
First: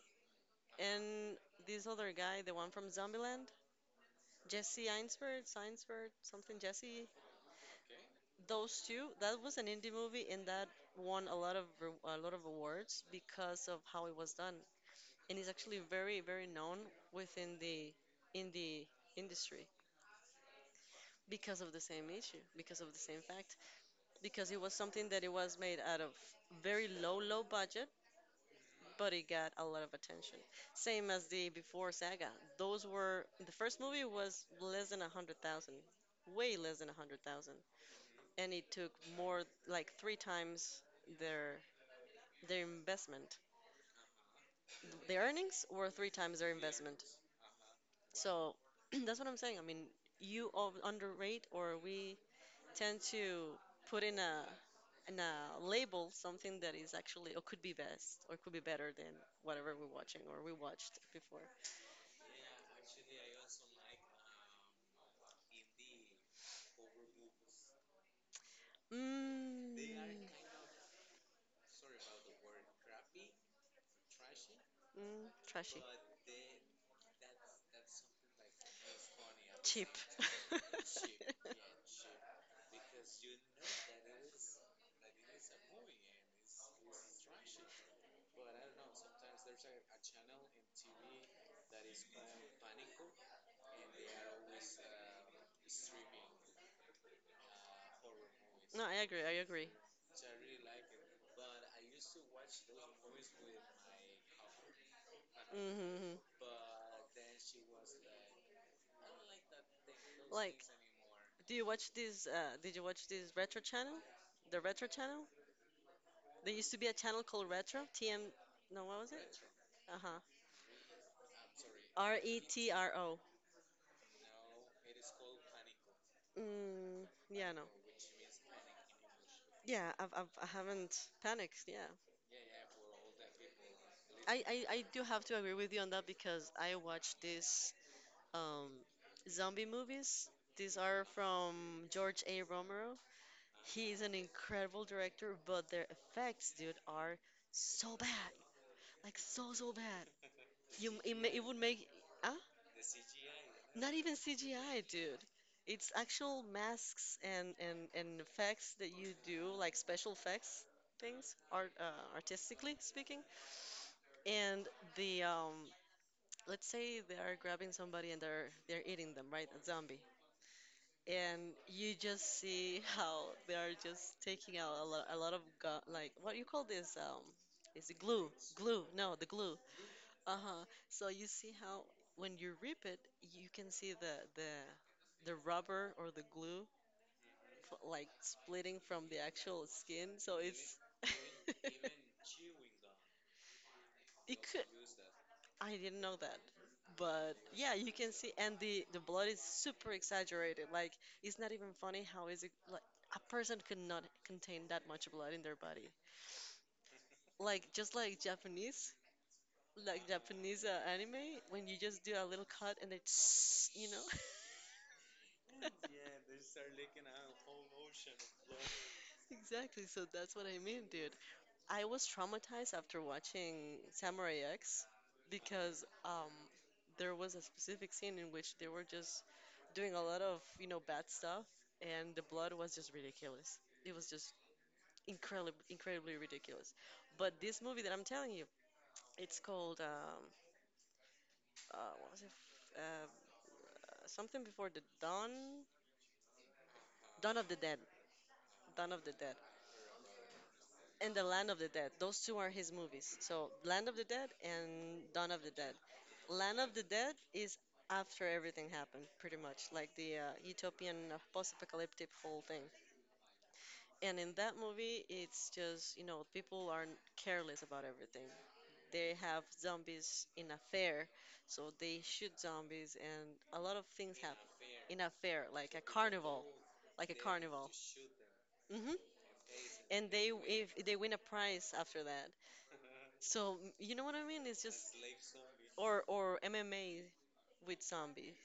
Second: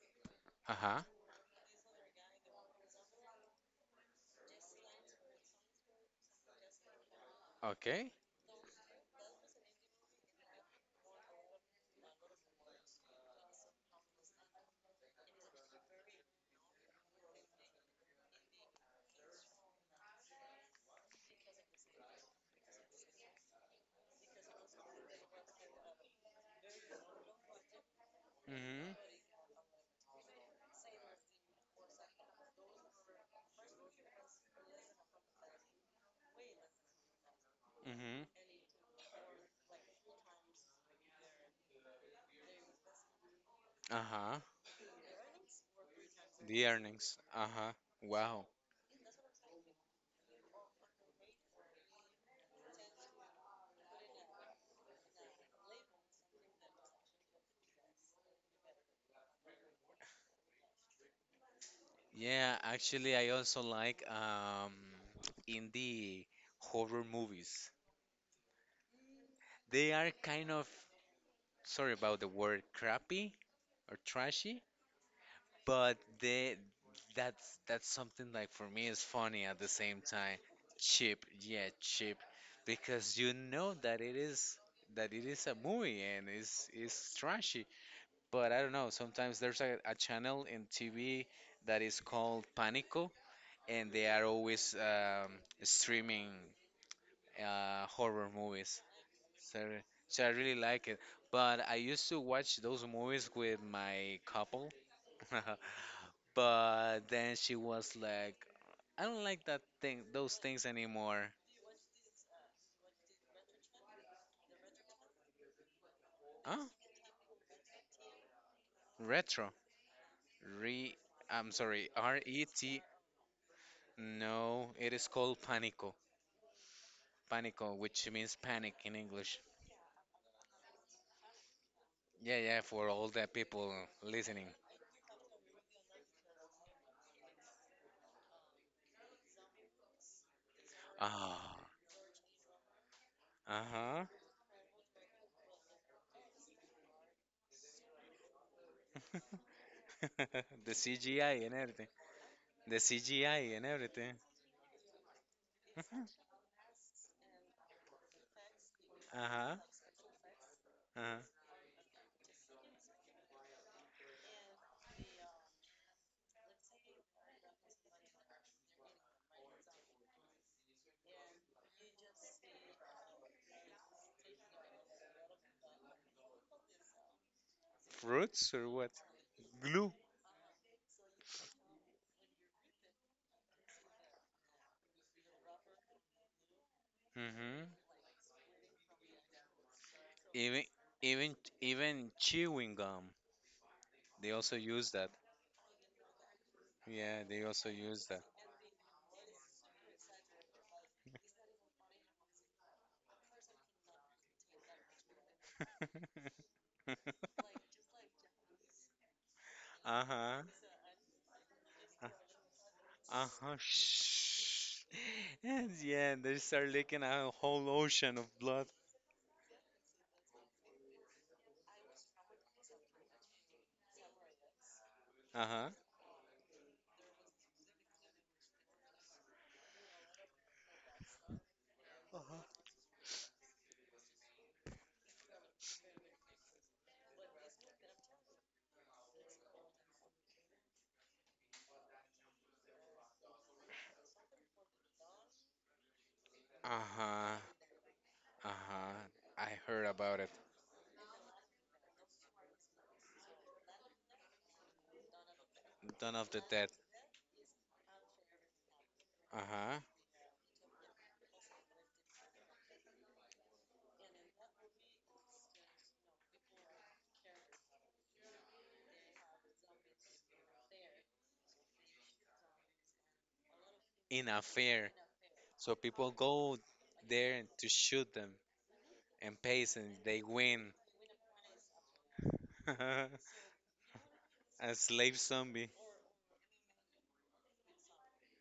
[SPEAKER 2] Uh-huh.
[SPEAKER 1] and this other guy, the one from Zombieland, Jesse Einsberg, Einsberg something, Jesse.
[SPEAKER 2] Okay.
[SPEAKER 1] Those two. That was an indie movie, and that won a lot of a lot of awards because of how it was done, and it's actually very, very known within the indie industry, because of the same issue, because of the same fact, because it was something that it was made out of very low budget,
[SPEAKER 2] Hmm.
[SPEAKER 1] but it got a lot of attention. Same as the Before Saga, those were, the first movie was less than a hundred thousand, way less than a hundred thousand,
[SPEAKER 2] Hmm.
[SPEAKER 1] and it took more like three times their investment.
[SPEAKER 2] Uh-huh.
[SPEAKER 1] The earnings were three times their
[SPEAKER 2] The
[SPEAKER 1] investment.
[SPEAKER 2] earnings. Uh-huh. Wow.
[SPEAKER 1] So that's what I'm saying. I mean, you underrate, or we tend to put in a label something that is actually or could be best or could be better than whatever we're watching or we watched before.
[SPEAKER 2] Yeah, actually I also like indie horror movies.
[SPEAKER 1] Mm,
[SPEAKER 2] They are kind of sorry about the word crappy or trashy,
[SPEAKER 1] mm, trashy,
[SPEAKER 2] but they that's something like for me is funny at the
[SPEAKER 1] cheap.
[SPEAKER 2] same time. Cheap, yeah, cheap. Because you know that it is a movie and it's trashy. But I don't know, sometimes there's a channel in TV that is called Panico and they are always streaming horror movies.
[SPEAKER 1] No, I agree. I
[SPEAKER 2] So,
[SPEAKER 1] agree.
[SPEAKER 2] so I really like it. But I used to watch those movies with my couple,
[SPEAKER 1] Hmm.
[SPEAKER 2] but then she was like, "I don't like that thing, those
[SPEAKER 1] Like,
[SPEAKER 2] things anymore."
[SPEAKER 1] do you watch this? Did you watch this retro channel? The retro channel? There
[SPEAKER 2] Huh?
[SPEAKER 1] used to be a channel called Retro TM. No, what was it?
[SPEAKER 2] Retro.
[SPEAKER 1] Uh huh.
[SPEAKER 2] Re. I'm sorry.
[SPEAKER 1] R
[SPEAKER 2] R
[SPEAKER 1] E
[SPEAKER 2] E
[SPEAKER 1] T
[SPEAKER 2] T.
[SPEAKER 1] R O.
[SPEAKER 2] No, it is called Panico.
[SPEAKER 1] Mm, yeah, no.
[SPEAKER 2] Panico, which means panic in English.
[SPEAKER 1] Yeah, I haven't panicked. Yeah,
[SPEAKER 2] Yeah, yeah. For all the people listening.
[SPEAKER 1] I do have to agree with you on that because I watched these um, zombie movies. These are from
[SPEAKER 2] Ah.
[SPEAKER 1] George A. Romero.
[SPEAKER 2] Uh
[SPEAKER 1] He is
[SPEAKER 2] huh.
[SPEAKER 1] an incredible director, but their effects, dude, are so bad. Like, so, so bad.
[SPEAKER 2] The
[SPEAKER 1] You it, ma-
[SPEAKER 2] CGI
[SPEAKER 1] it
[SPEAKER 2] and
[SPEAKER 1] would
[SPEAKER 2] everything.
[SPEAKER 1] make ah
[SPEAKER 2] The CGI and
[SPEAKER 1] Not
[SPEAKER 2] everything.
[SPEAKER 1] even CGI, dude. It's actual masks and and effects that you do,
[SPEAKER 2] Uh-huh.
[SPEAKER 1] like special effects
[SPEAKER 2] Uh-huh.
[SPEAKER 1] things, art artistically speaking. And the let's say they are grabbing somebody and they're eating them, right? A zombie. And you just see how they are just taking out a lot of like what you call this. Is it glue?
[SPEAKER 2] Fruits or
[SPEAKER 1] Glue?
[SPEAKER 2] what?
[SPEAKER 1] No, the glue.
[SPEAKER 2] Glue.
[SPEAKER 1] Uh-huh. So you see how when you rip it, you can see the the rubber or the glue
[SPEAKER 2] Mm-hmm.
[SPEAKER 1] like splitting from the actual skin. So
[SPEAKER 2] Even
[SPEAKER 1] it's
[SPEAKER 2] even even chewing gum. They
[SPEAKER 1] it
[SPEAKER 2] also
[SPEAKER 1] could.
[SPEAKER 2] use that.
[SPEAKER 1] I didn't know that.
[SPEAKER 2] Yeah,
[SPEAKER 1] But
[SPEAKER 2] they also
[SPEAKER 1] yeah, you
[SPEAKER 2] use
[SPEAKER 1] can
[SPEAKER 2] that.
[SPEAKER 1] see, and the blood is super exaggerated. Like, it's not even funny, how is it like a person could not contain that much blood in their body. Like just like Japanese, like
[SPEAKER 2] Uh-huh.
[SPEAKER 1] Japanese anime, when you just
[SPEAKER 2] Uh,
[SPEAKER 1] do a little cut and
[SPEAKER 2] uh-huh.
[SPEAKER 1] it's, you know
[SPEAKER 2] Shh. And yeah, they start leaking a whole ocean of blood.
[SPEAKER 1] Exactly, so that's what I mean, dude. I was traumatized after watching Samurai X
[SPEAKER 2] Uh-huh.
[SPEAKER 1] because there was a specific scene in which they were just doing a lot of, bad stuff, and the blood was just ridiculous. It was just incredibly, incredibly ridiculous. But this movie that I'm telling you, it's called what was it? Uh, Something Before the Dawn, Dawn
[SPEAKER 2] Uh-huh.
[SPEAKER 1] of the Dead, Dawn
[SPEAKER 2] Uh-huh.
[SPEAKER 1] of the Dead,
[SPEAKER 2] I heard about it.
[SPEAKER 1] and The Land of the Dead. Those two are his movies. So Land of the Dead and Dawn of the Dead.
[SPEAKER 2] Dawn of the
[SPEAKER 1] Land
[SPEAKER 2] Dead.
[SPEAKER 1] of the Dead is after everything happened, pretty
[SPEAKER 2] Uh
[SPEAKER 1] much,
[SPEAKER 2] huh.
[SPEAKER 1] like the utopian post-apocalyptic whole thing. And in that movie, it's just, people are careless about everything. They have zombies in a fair, so they shoot zombies, and a lot of things
[SPEAKER 2] In a
[SPEAKER 1] happen
[SPEAKER 2] fair.
[SPEAKER 1] in a fair, like
[SPEAKER 2] So
[SPEAKER 1] a
[SPEAKER 2] people
[SPEAKER 1] carnival,
[SPEAKER 2] go
[SPEAKER 1] like a
[SPEAKER 2] there
[SPEAKER 1] carnival.
[SPEAKER 2] to shoot them
[SPEAKER 1] Hmm.
[SPEAKER 2] and pace and
[SPEAKER 1] And
[SPEAKER 2] they
[SPEAKER 1] they, if
[SPEAKER 2] win.
[SPEAKER 1] they win a prize after that.
[SPEAKER 2] A
[SPEAKER 1] So you know what I mean? It's just
[SPEAKER 2] slave zombie.
[SPEAKER 1] or MMA with zombies,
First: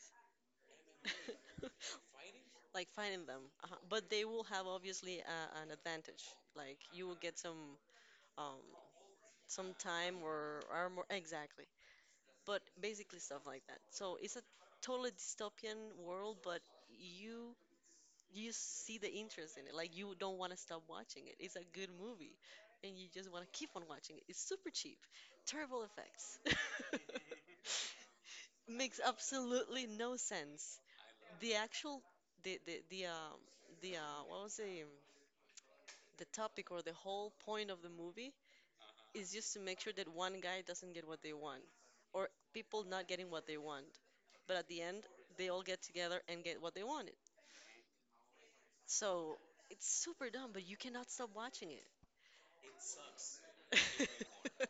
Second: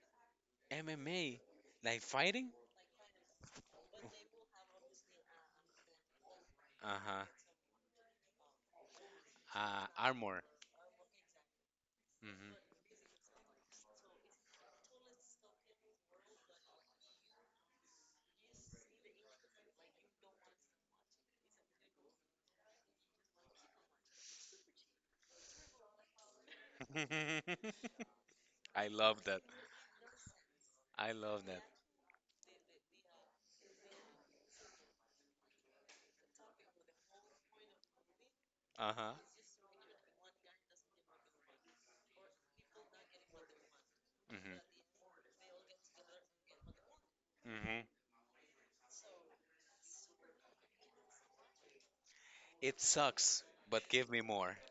[SPEAKER 2] MMA. Like fighting?
[SPEAKER 1] like fighting them. But they will have obviously an advantage. Like,
[SPEAKER 2] Uh
[SPEAKER 1] you will
[SPEAKER 2] huh.
[SPEAKER 1] get um some time
[SPEAKER 2] Armor.
[SPEAKER 1] or armor, exactly. But
[SPEAKER 2] Hmm.
[SPEAKER 1] basically stuff like that. So it's a totally dystopian world, but you you see the interest in it. Like, you don't want to stop watching it. It's a good movie, and you just want to keep on watching it. It's super cheap, terrible effects.
[SPEAKER 2] I
[SPEAKER 1] Makes
[SPEAKER 2] love that.
[SPEAKER 1] absolutely no sense.
[SPEAKER 2] I love
[SPEAKER 1] The
[SPEAKER 2] that.
[SPEAKER 1] actual, the the the uh, the what was the topic or the whole point of the movie
[SPEAKER 2] Uh huh.
[SPEAKER 1] is just to make sure that one guy doesn't get what they want, or people not getting what they want. But
[SPEAKER 2] Hmm.
[SPEAKER 1] at the end, they all get together and get what they wanted.
[SPEAKER 2] Hmm.
[SPEAKER 1] So it's super dumb, but you cannot stop watching it.
[SPEAKER 2] It sucks, but give me more.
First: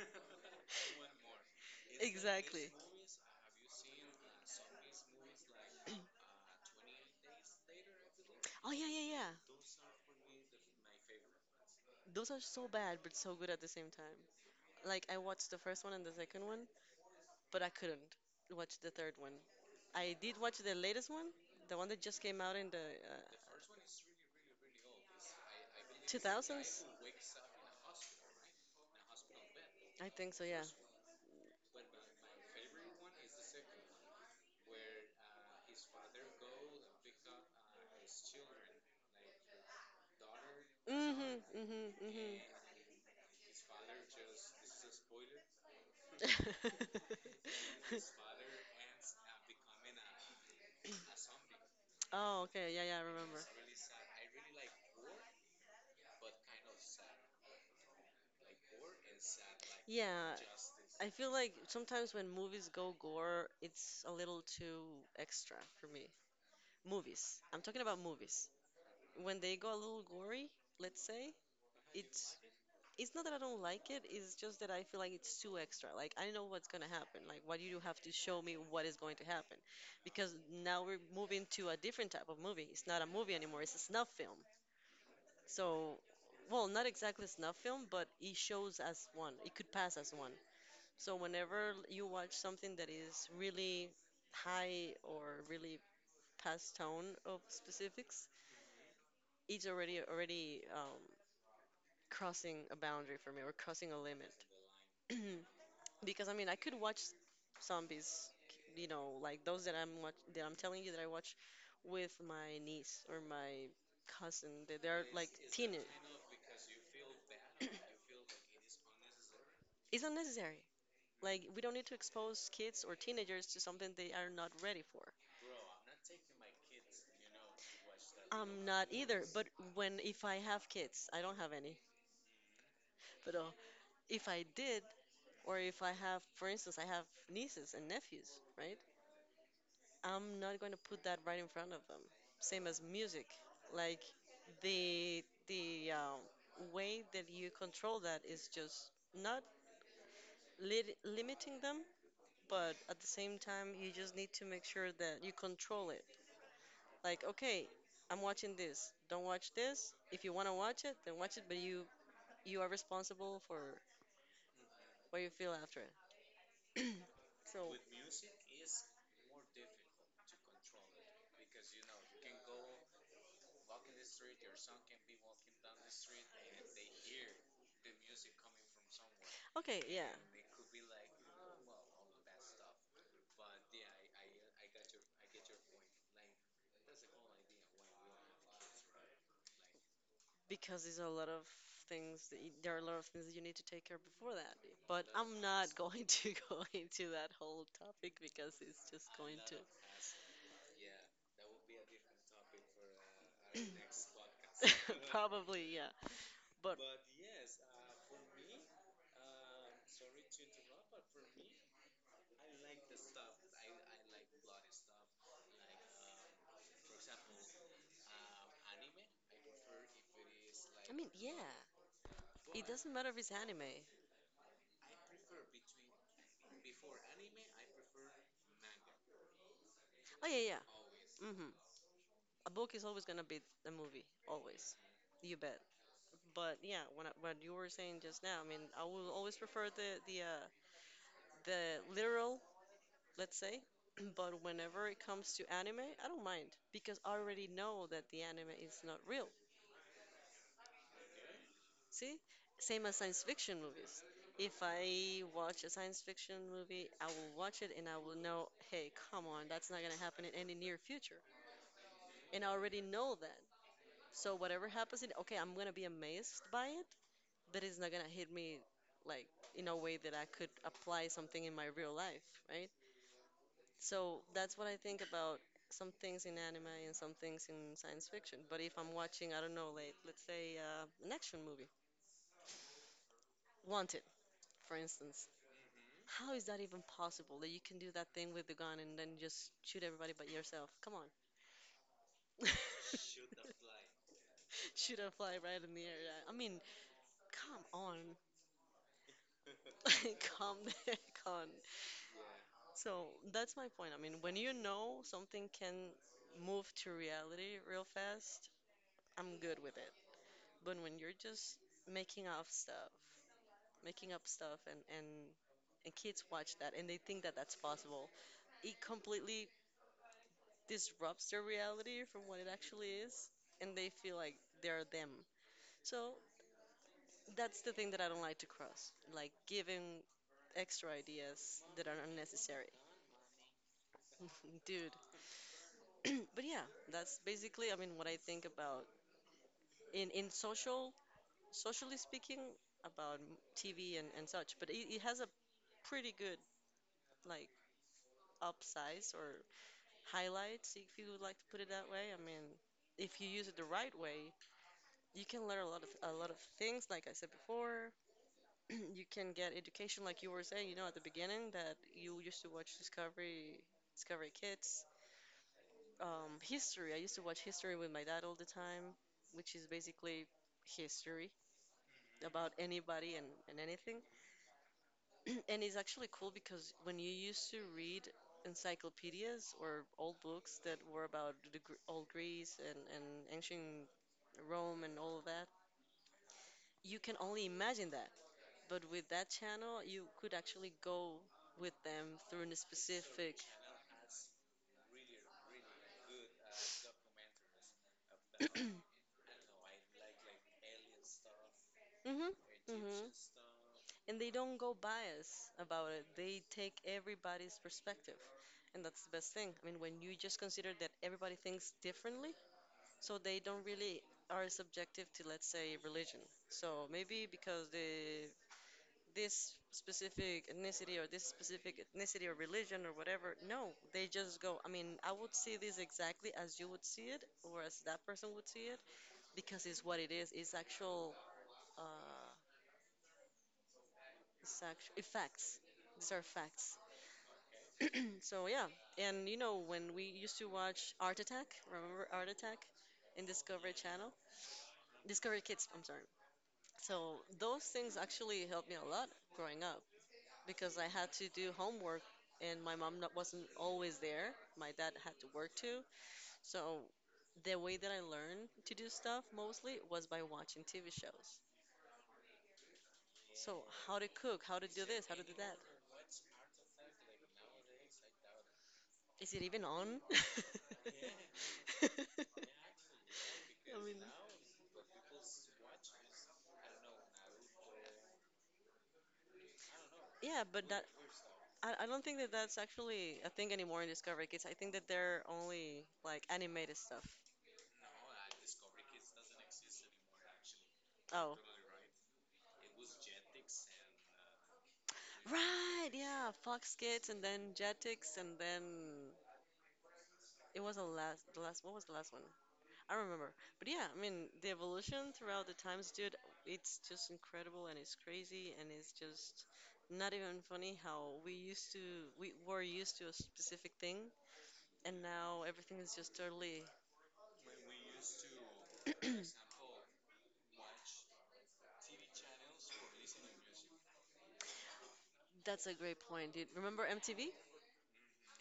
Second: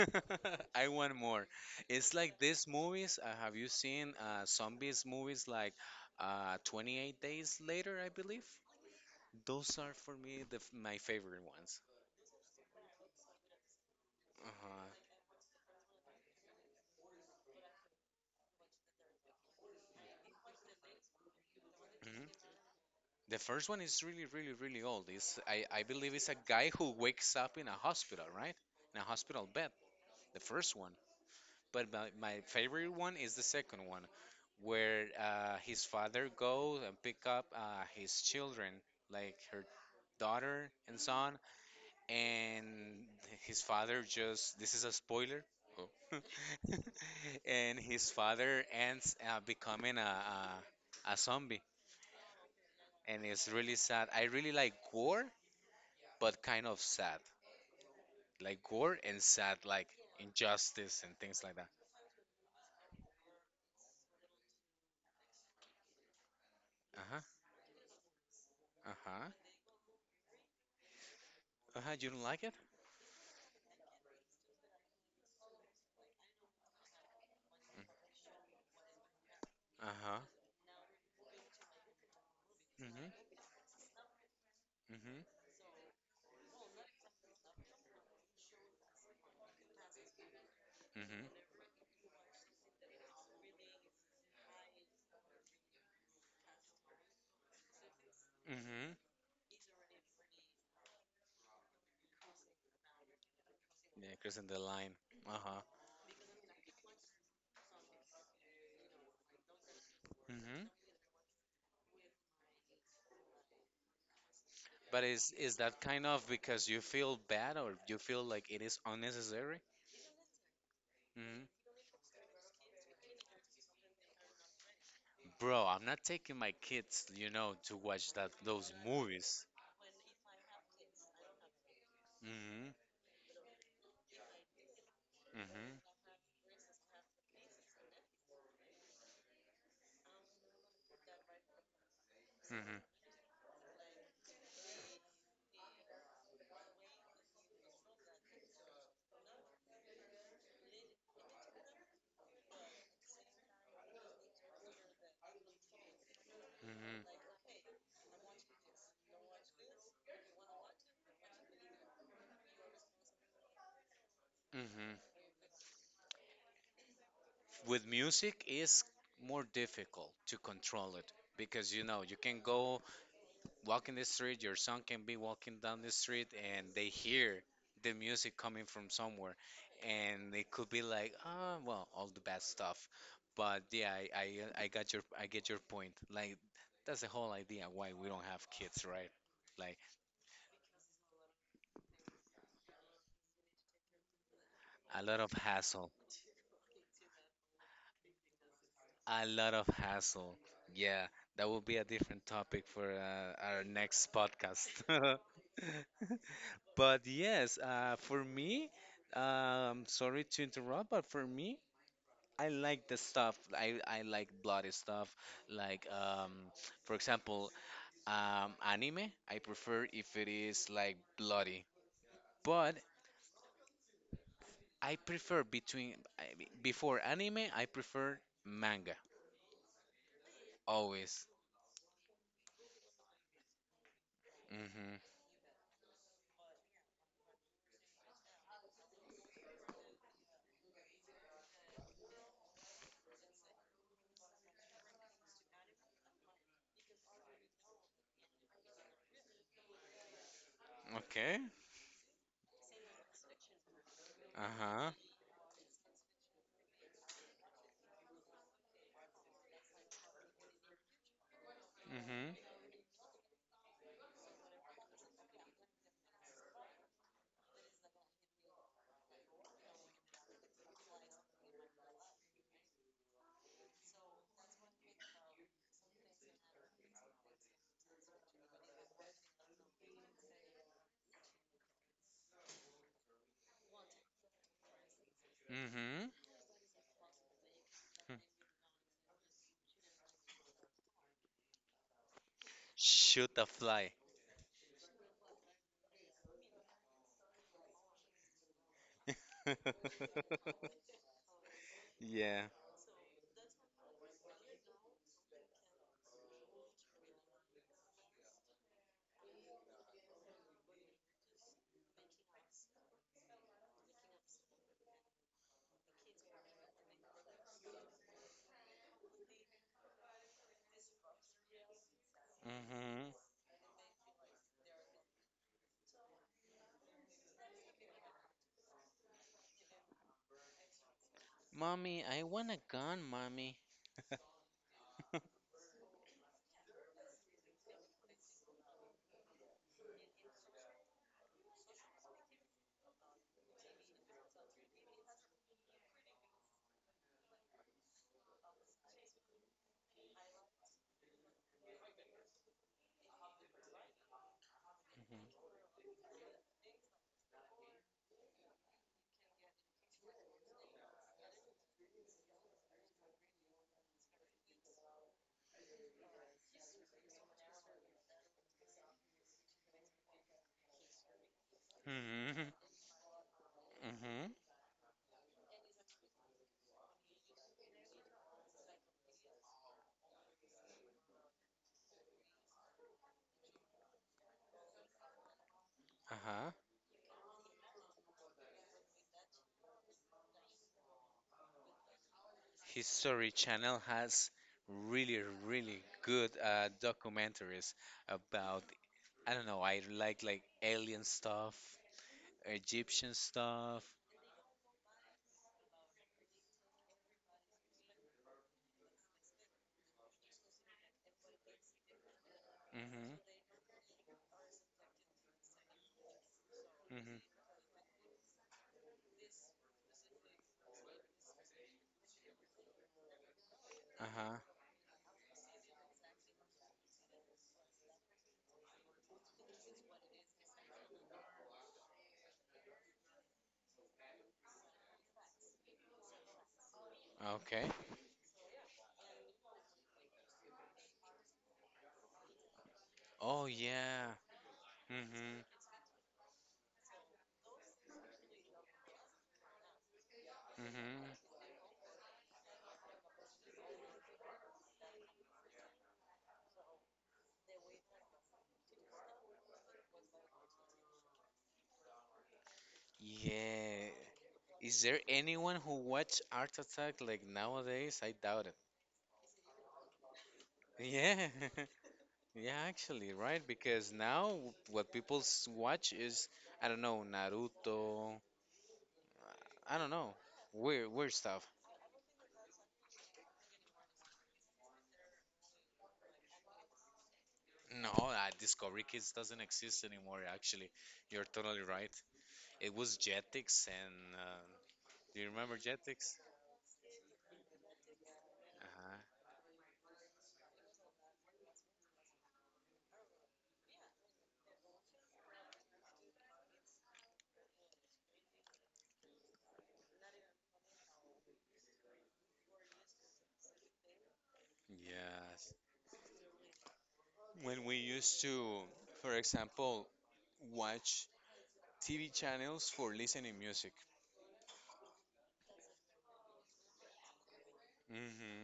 [SPEAKER 2] I want more. It's like these
[SPEAKER 1] Exactly.
[SPEAKER 2] movies. Have you seen zombies movies like 28 Days Later, I believe?
[SPEAKER 1] Oh yeah, yeah, yeah.
[SPEAKER 2] Those are for me my favorite ones.
[SPEAKER 1] Those are so bad but so good at the same time.
[SPEAKER 2] Uh-huh.
[SPEAKER 1] Like, I watched the first one and the second one, but I couldn't watch the third one. I did watch the latest one, the one that just
[SPEAKER 2] Mhm.
[SPEAKER 1] came out in the
[SPEAKER 2] The first one is really, really, really old. I believe it's a guy
[SPEAKER 1] 2000s.
[SPEAKER 2] who wakes up in a hospital, right? In a hospital bed.
[SPEAKER 1] I think
[SPEAKER 2] The
[SPEAKER 1] so, yeah.
[SPEAKER 2] first one. But my favorite one is the second one, where his father goes and pick up his children, like her daughter and son,
[SPEAKER 1] Mhm, mhm,
[SPEAKER 2] and his father just. This is a spoiler. Oh.
[SPEAKER 1] mhm.
[SPEAKER 2] And his father ends becoming a, a zombie,
[SPEAKER 1] Oh, okay, yeah, yeah, I
[SPEAKER 2] and
[SPEAKER 1] remember.
[SPEAKER 2] it's really sad. I really like gore, but kind of sad, like gore and sad, like
[SPEAKER 1] Yeah,
[SPEAKER 2] injustice
[SPEAKER 1] I
[SPEAKER 2] and
[SPEAKER 1] feel
[SPEAKER 2] things
[SPEAKER 1] like
[SPEAKER 2] like that.
[SPEAKER 1] sometimes when movies go gore, it's a little too extra for me.
[SPEAKER 2] Uh huh.
[SPEAKER 1] Movies. I'm talking about movies.
[SPEAKER 2] Uh huh.
[SPEAKER 1] When they go a little gory, let's say,
[SPEAKER 2] Uh huh.
[SPEAKER 1] it
[SPEAKER 2] You don't like it?
[SPEAKER 1] it's not that I don't like it, it's just that I feel like it's too extra. Like, I know what's gonna happen. Like, why do you have to show me what is going to happen?
[SPEAKER 2] Uh-huh.
[SPEAKER 1] Because now we're moving to a different type of movie. It's not a
[SPEAKER 2] Mm-hmm.
[SPEAKER 1] movie anymore, it's a snuff film.
[SPEAKER 2] Mm-hmm.
[SPEAKER 1] So, well, not exactly snuff film, but it shows as one. It could pass as one. So
[SPEAKER 2] Mm-hmm.
[SPEAKER 1] whenever you watch something that is really high or really past tone of specifics,
[SPEAKER 2] Mm-hmm.
[SPEAKER 1] it's already crossing a boundary for me, or crossing a
[SPEAKER 2] Yeah,
[SPEAKER 1] limit.
[SPEAKER 2] crossing the line. Uh-huh.
[SPEAKER 1] Because I mean, I could watch zombies, you know, like those that I'm
[SPEAKER 2] Mm-hmm.
[SPEAKER 1] telling you that I watch with my niece or my cousin.
[SPEAKER 2] But
[SPEAKER 1] They're like
[SPEAKER 2] is that
[SPEAKER 1] teenage.
[SPEAKER 2] kind of because you feel bad or you feel like it is unnecessary?
[SPEAKER 1] It's unnecessary.
[SPEAKER 2] Mm-hmm.
[SPEAKER 1] Like, we don't need to expose kids or teenagers to something they are not ready for.
[SPEAKER 2] Bro, I'm not taking my kids, you know, to watch that
[SPEAKER 1] I'm
[SPEAKER 2] those
[SPEAKER 1] not either.
[SPEAKER 2] movies.
[SPEAKER 1] But when, if I have kids, I don't have any.
[SPEAKER 2] Mm-hmm.
[SPEAKER 1] But if I did, or
[SPEAKER 2] Mm-hmm.
[SPEAKER 1] if I have, for instance, I have nieces and nephews, right? I'm not going to put that right in front of them.
[SPEAKER 2] Mm-hmm.
[SPEAKER 1] Same
[SPEAKER 2] Mm-hmm.
[SPEAKER 1] as music, like the the way that you control that is just not lit limiting them, but at the same time you just need to make sure that you control it. Like, okay, I'm watching this. Don't watch this. If you want to watch it, then watch it. But you are responsible for
[SPEAKER 2] Mm-hmm.
[SPEAKER 1] what you feel after it. So.
[SPEAKER 2] With music is more difficult to control it because you know you can go walking the street, your son can be walking down the street and they hear the music coming from somewhere.
[SPEAKER 1] Okay, yeah.
[SPEAKER 2] And it could be like, ah, well, all the bad stuff. But yeah, I got I get your point. Like, that's the whole idea why we don't have kids, right? Like,
[SPEAKER 1] Because there's a lot of things that you need to take care of before that.
[SPEAKER 2] a
[SPEAKER 1] But
[SPEAKER 2] lot of
[SPEAKER 1] I'm not
[SPEAKER 2] hassle,
[SPEAKER 1] going to go into that whole topic, because it's just
[SPEAKER 2] a
[SPEAKER 1] going
[SPEAKER 2] lot
[SPEAKER 1] to
[SPEAKER 2] of hassle. Yeah, that will be a different topic for our next podcast.
[SPEAKER 1] Probably, yeah. But
[SPEAKER 2] But yes, for me, sorry to interrupt, but for me, I like the stuff. I like bloody stuff. Like for example, anime. I prefer if it is like
[SPEAKER 1] I mean, yeah.
[SPEAKER 2] bloody.
[SPEAKER 1] It
[SPEAKER 2] But
[SPEAKER 1] doesn't matter if it's anime.
[SPEAKER 2] I prefer before anime. I prefer manga
[SPEAKER 1] Oh yeah, yeah.
[SPEAKER 2] always.
[SPEAKER 1] Hmm. A book is always gonna be a movie, always.
[SPEAKER 2] Mm-hmm.
[SPEAKER 1] You bet. But yeah, when I, what you were saying just now, I mean, I will always prefer the literal, let's say, but whenever it comes to anime, I don't mind because I already know that the anime is not real.
[SPEAKER 2] Okay.
[SPEAKER 1] See, same as science fiction movies. If
[SPEAKER 2] Uh-huh.
[SPEAKER 1] I watch a science fiction movie, I will watch it and I will know, hey, come on, that's not gonna happen in any near future,
[SPEAKER 2] Mm-hmm.
[SPEAKER 1] and I already know that. So whatever happens, in, okay, I'm gonna be amazed by it, that is not gonna hit me like in a way that I could apply something in my real life, right? So that's what I think about some things in anime and some things in science fiction. But if I'm watching, I don't know, like let's say an action movie, Wanted, for instance,
[SPEAKER 2] Mm-hmm.
[SPEAKER 1] how is that even possible that you can do that thing with the gun and then just shoot everybody but yourself? Come on.
[SPEAKER 2] Shoot a fly.
[SPEAKER 1] Shoot a fly right in the air. Yeah. I mean, come on. Like, calm down. Come on.
[SPEAKER 2] Yeah.
[SPEAKER 1] So that's my point. I mean, when you know something can move to reality real fast, I'm good with it. But when you're just making up stuff, making up stuff, and and kids watch that and they think that that's possible, it completely disrupts their reality from what it actually
[SPEAKER 2] Mm-hmm.
[SPEAKER 1] is, and they feel like they're them. So that's the thing that I don't like to cross, like giving extra ideas that
[SPEAKER 2] Mommy,
[SPEAKER 1] are
[SPEAKER 2] I want a
[SPEAKER 1] unnecessary.
[SPEAKER 2] gun, mommy.
[SPEAKER 1] Dude, but yeah, that's basically, I mean, what I think about in social, socially speaking, about TV and such. But it has a pretty good like upsize or highlights, if you would like to put it that way. I mean, if you use it the right way, you can learn a lot of things. Like I said before, you can get education, like you were saying, you know, at the beginning that you used to watch Discovery Kids. History. I used to watch history with my dad all the time, which is basically history
[SPEAKER 2] Mhm.
[SPEAKER 1] about anybody and anything.
[SPEAKER 2] Mhm.
[SPEAKER 1] And it's actually cool because when you used to read encyclopedias or old books that were about the old Greece, and ancient Rome and all of that,
[SPEAKER 2] Uh-huh.
[SPEAKER 1] you can only imagine that. But with that channel, you could actually go with them through a
[SPEAKER 2] History
[SPEAKER 1] specific.
[SPEAKER 2] Channel has really, really good documentaries about, I don't know, I like alien stuff,
[SPEAKER 1] Mm-hmm. Mm-hmm.
[SPEAKER 2] Egyptian stuff.
[SPEAKER 1] And they don't go biased about it. They take everybody's perspective, and that's the best thing. I mean, when you just consider that everybody thinks differently,
[SPEAKER 2] Mhm.
[SPEAKER 1] so they don't really are subjective to, let's say, religion. So
[SPEAKER 2] Mhm.
[SPEAKER 1] maybe because the this specific ethnicity or this specific ethnicity or religion or whatever, no, they
[SPEAKER 2] Uh-huh.
[SPEAKER 1] just go. I mean, I would see this exactly as you would see it or as that person would see it because it's what it is. Uh, it's actual facts. These are facts.
[SPEAKER 2] Okay.
[SPEAKER 1] So yeah, and you know when we used to watch Art Attack, remember Art Attack in
[SPEAKER 2] Oh
[SPEAKER 1] Discovery
[SPEAKER 2] yeah.
[SPEAKER 1] Channel?
[SPEAKER 2] Mhm.
[SPEAKER 1] Discovery Kids, I'm sorry. So those things actually helped me a lot growing up because I had
[SPEAKER 2] Mhm.
[SPEAKER 1] to do homework and my mom not, wasn't always there. My dad had to work too. So the way that I learned to do stuff mostly was by watching TV shows. So
[SPEAKER 2] Yeah.
[SPEAKER 1] how to cook, how to
[SPEAKER 2] Is
[SPEAKER 1] do
[SPEAKER 2] there
[SPEAKER 1] this, how to do
[SPEAKER 2] anyone
[SPEAKER 1] that.
[SPEAKER 2] who watch Art Attack like nowadays? I doubt it.
[SPEAKER 1] Is it even on?
[SPEAKER 2] Yeah.
[SPEAKER 1] I
[SPEAKER 2] Yeah, actually, right? Because
[SPEAKER 1] mean,
[SPEAKER 2] now what people watch is, I don't know, Naruto. I don't know,
[SPEAKER 1] yeah, but that
[SPEAKER 2] weird, weird stuff.
[SPEAKER 1] I don't think that that's actually a thing anymore in Discovery Kids. I think that they're only like animated stuff.
[SPEAKER 2] No, Discovery Kids doesn't exist anymore. Actually, you're
[SPEAKER 1] Oh,
[SPEAKER 2] totally right. It was Jetix, and do you remember
[SPEAKER 1] right,
[SPEAKER 2] Jetix?
[SPEAKER 1] yeah, Fox Kids and then Jetix and then
[SPEAKER 2] Uh-huh.
[SPEAKER 1] it was the last, what was the last one? I don't remember. But yeah, I mean, the evolution throughout the times, dude, it's just incredible and it's crazy and it's just not even funny how we were used to a specific thing and now
[SPEAKER 2] Yes.
[SPEAKER 1] everything is just totally,
[SPEAKER 2] When we used to, for example, watch TV channels for listening music.
[SPEAKER 1] that's a great point, dude. Remember MTV?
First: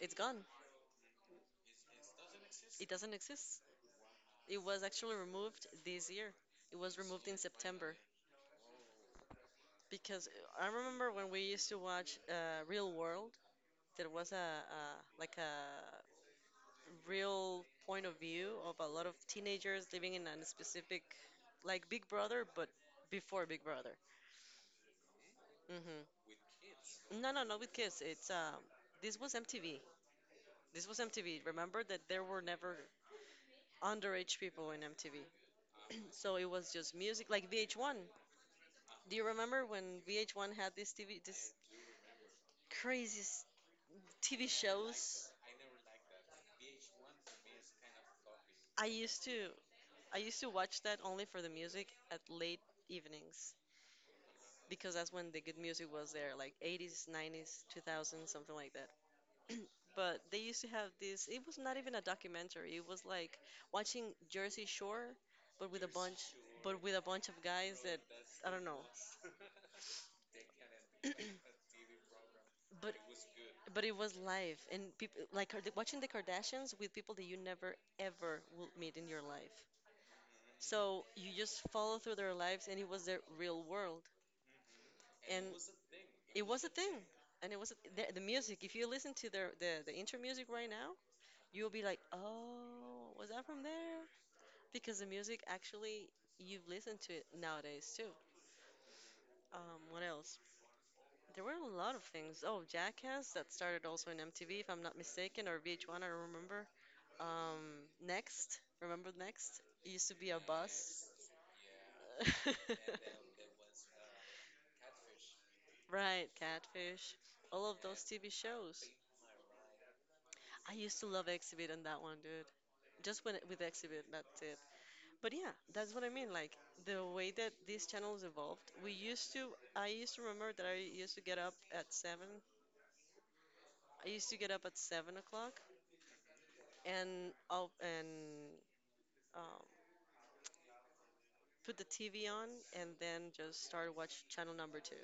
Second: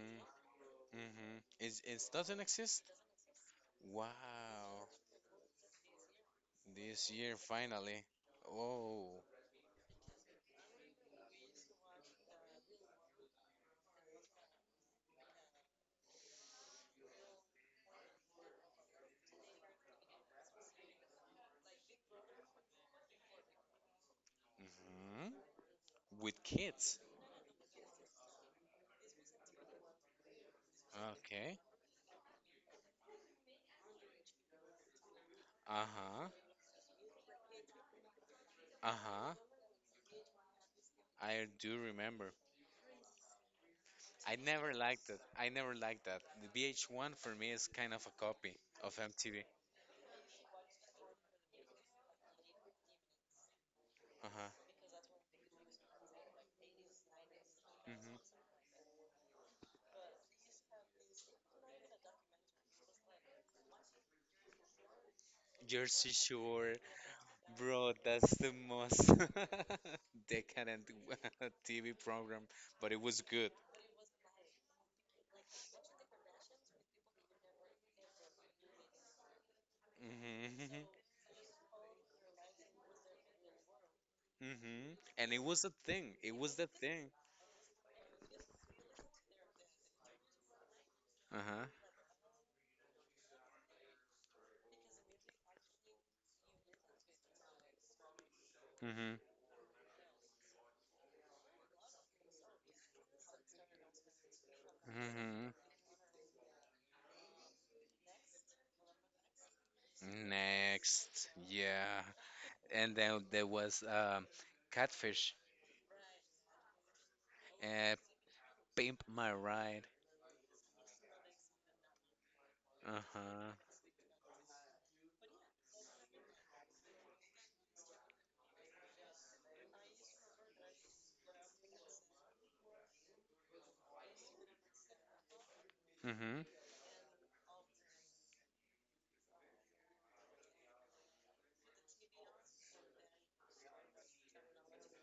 [SPEAKER 1] It's gone.
[SPEAKER 2] Mm-hmm. It doesn't exist?
[SPEAKER 1] It doesn't exist. It was
[SPEAKER 2] Wow.
[SPEAKER 1] actually removed this year. It was
[SPEAKER 2] This
[SPEAKER 1] removed in
[SPEAKER 2] year,
[SPEAKER 1] September
[SPEAKER 2] finally. Oh,
[SPEAKER 1] because I remember when we used to watch Real World, there was a like a real point of view of a lot of teenagers living in a specific like Big Brother, but before Big Brother.
[SPEAKER 2] hmm
[SPEAKER 1] Hmm.
[SPEAKER 2] with kids.
[SPEAKER 1] No, no, not with kids. It's this was MTV. This was MTV.
[SPEAKER 2] Okay.
[SPEAKER 1] Remember that there were never underage people in MTV,
[SPEAKER 2] Uh-huh.
[SPEAKER 1] so it was just music like VH1. Do you
[SPEAKER 2] Uh-huh.
[SPEAKER 1] remember when VH1 had this TV,
[SPEAKER 2] I
[SPEAKER 1] this
[SPEAKER 2] do remember.
[SPEAKER 1] crazy
[SPEAKER 2] I
[SPEAKER 1] TV
[SPEAKER 2] never liked it.
[SPEAKER 1] shows?
[SPEAKER 2] I never liked that. The VH1 for me is kind of a copy
[SPEAKER 1] I
[SPEAKER 2] of
[SPEAKER 1] used
[SPEAKER 2] MTV.
[SPEAKER 1] to, I used to watch that only for the music at late evenings
[SPEAKER 2] Uh-huh.
[SPEAKER 1] because that's when the good music was there, like 80s, 90s, 2000s,
[SPEAKER 2] Hmm.
[SPEAKER 1] something like that. But they used to have this. It was not even a documentary. It was like watching Jersey Shore, but with a
[SPEAKER 2] Jersey
[SPEAKER 1] bunch,
[SPEAKER 2] Shore,
[SPEAKER 1] but with a bunch of guys
[SPEAKER 2] bro,
[SPEAKER 1] that
[SPEAKER 2] that's
[SPEAKER 1] I
[SPEAKER 2] the
[SPEAKER 1] don't know.
[SPEAKER 2] most decadent TV program, but
[SPEAKER 1] But
[SPEAKER 2] it was good.
[SPEAKER 1] but it was live, and people like watching the Kardashians with people that you never ever will meet in your life. So
[SPEAKER 2] Hmm.
[SPEAKER 1] you just follow through their lives, and it was their real world,
[SPEAKER 2] Hmm. And it
[SPEAKER 1] and
[SPEAKER 2] was a thing. It
[SPEAKER 1] it
[SPEAKER 2] was
[SPEAKER 1] was
[SPEAKER 2] the
[SPEAKER 1] a thing,
[SPEAKER 2] thing.
[SPEAKER 1] and it was the music. If you listen to their the intro music right now,
[SPEAKER 2] Uh-huh.
[SPEAKER 1] you'll be like, oh, was that from there? Because the music actually you've listened to it nowadays too.
[SPEAKER 2] Hmm.
[SPEAKER 1] What else? There were a lot of things. Oh, Jackass that started also in MTV, if I'm not mistaken,
[SPEAKER 2] Hmm.
[SPEAKER 1] or VH1. I don't remember. Next, remember Next? It used to be a bus.
[SPEAKER 2] Next, yeah. And then there was Catfish,
[SPEAKER 1] Right, Catfish. All of
[SPEAKER 2] uh,
[SPEAKER 1] those TV shows.
[SPEAKER 2] Pimp My Ride.
[SPEAKER 1] I used to love Exhibit on that one, dude. Just when
[SPEAKER 2] Uh-huh.
[SPEAKER 1] with Exhibit, that's it. But yeah, that's what I mean. Like the way that these channels evolved, we used to. I used to remember that I used to get up at seven. I used to get up at 7 o'clock
[SPEAKER 2] Mm-hmm.
[SPEAKER 1] and I'll and um, put the TV on and then just start watch channel number two,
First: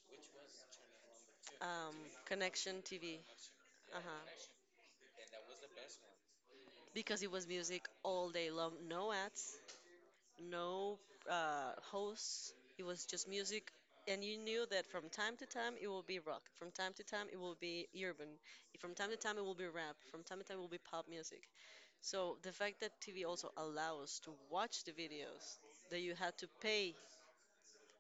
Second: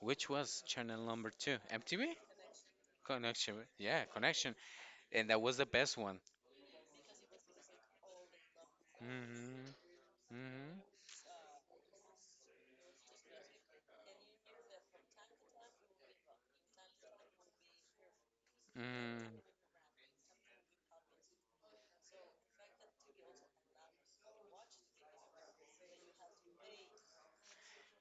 [SPEAKER 2] Which was channel number two?
[SPEAKER 1] um,
[SPEAKER 2] MTV?
[SPEAKER 1] Connection TV.
[SPEAKER 2] Connection.
[SPEAKER 1] Uh
[SPEAKER 2] Yeah,
[SPEAKER 1] huh.
[SPEAKER 2] Connection. And that was the best one.
[SPEAKER 1] Because it was music all day long, no ads,
[SPEAKER 2] Mm-hmm. Mm-hmm.
[SPEAKER 1] no hosts. It was just music, and you knew that from time to time it will be rock, from time to time it will be urban, from time to
[SPEAKER 2] Mm.
[SPEAKER 1] time it will be rap, from time to time it will be pop music. So the fact that TV also allows to watch the videos that you had to pay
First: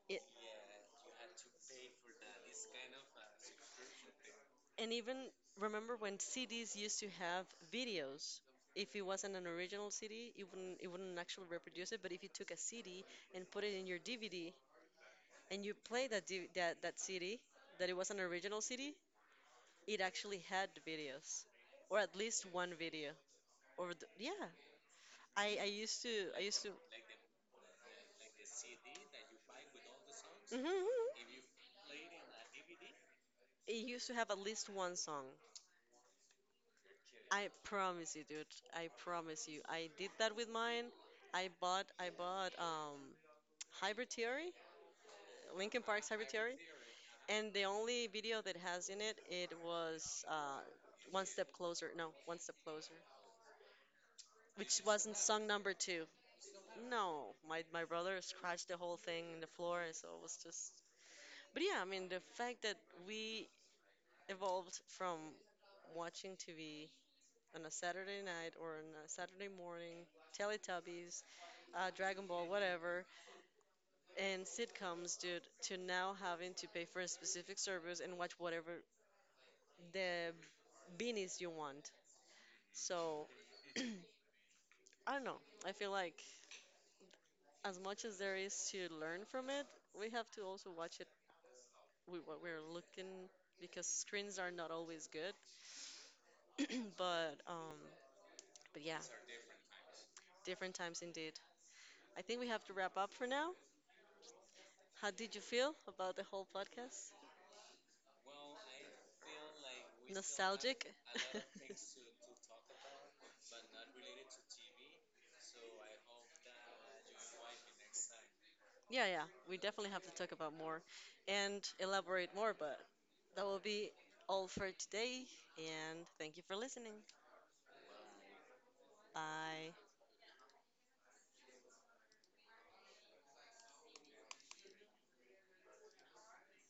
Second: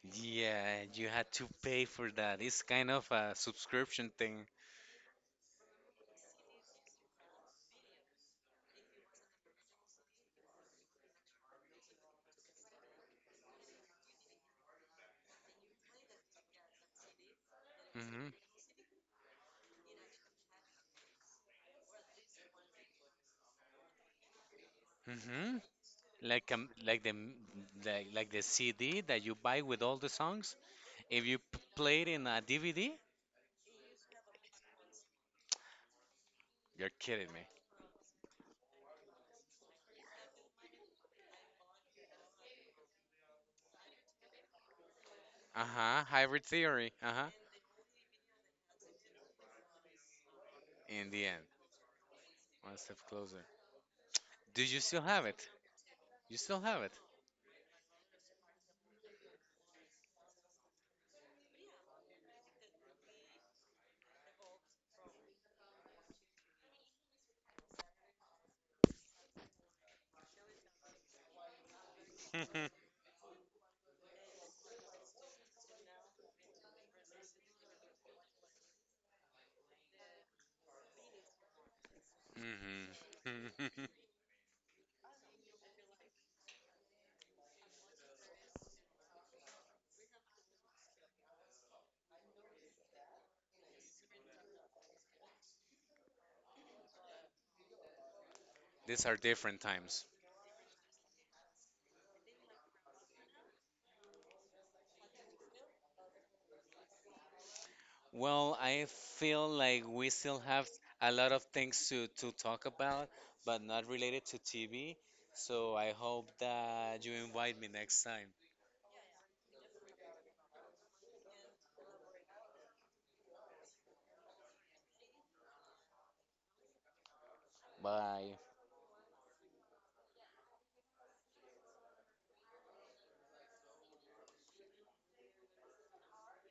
[SPEAKER 1] it.
[SPEAKER 2] Yeah, you had to pay for that. It's kind of a subscription thing.
[SPEAKER 1] And even remember when CDs used to have videos. If it wasn't an original CD, it wouldn't actually reproduce it. But if you took a CD and put it in your DVD and you play that D that that CD, that it was an
[SPEAKER 2] Mm-hmm.
[SPEAKER 1] original CD, it actually had videos, or at least one video. Or the, yeah, I
[SPEAKER 2] Mm-hmm.
[SPEAKER 1] I used to I used to.
[SPEAKER 2] Like the like the CD that you buy with all the songs.
[SPEAKER 1] Mhm.
[SPEAKER 2] If you play it in a DVD,
[SPEAKER 1] It used to have at least one song.
[SPEAKER 2] you're kidding me.
[SPEAKER 1] I promise you, dude. I promise you. I did that with mine. I bought Hybrid Theory,
[SPEAKER 2] Uh
[SPEAKER 1] Linkin
[SPEAKER 2] huh.
[SPEAKER 1] Park's Hybrid
[SPEAKER 2] Hybrid
[SPEAKER 1] Theory,
[SPEAKER 2] Theory. Uh huh.
[SPEAKER 1] and the only video that has in it, it was
[SPEAKER 2] In the
[SPEAKER 1] One
[SPEAKER 2] end,
[SPEAKER 1] Step Closer. No, One Step
[SPEAKER 2] one
[SPEAKER 1] Closer,
[SPEAKER 2] step closer. Do you
[SPEAKER 1] which
[SPEAKER 2] still
[SPEAKER 1] wasn't
[SPEAKER 2] have
[SPEAKER 1] song
[SPEAKER 2] it?
[SPEAKER 1] number two.
[SPEAKER 2] You still have it.
[SPEAKER 1] No, my brother scratched the whole thing in the floor, so it was just. But yeah, I mean the fact that we evolved from watching TV on a Saturday night or on a Saturday morning, Teletubbies, Dragon Ball, whatever, and sitcoms, dude, to now having to pay for a specific service and watch whatever the beanies you want.
[SPEAKER 2] Hmm.
[SPEAKER 1] So, I don't know. I feel like as much as there is to learn from it, we have to also watch it with what we're looking because screens are not always good. But um, but yeah,
[SPEAKER 2] These are different times.
[SPEAKER 1] different times indeed. I think we have to wrap up for now. How did you feel about the whole podcast?
[SPEAKER 2] Well, I feel like we still have
[SPEAKER 1] Nostalgic?
[SPEAKER 2] a lot of things to talk about, but not related to TV. So I hope that you invite me next time.
[SPEAKER 1] Yeah, yeah, we definitely have to talk about more and elaborate more, but that will be all for today. And thank you for listening.
[SPEAKER 2] Bye.
[SPEAKER 1] Bye.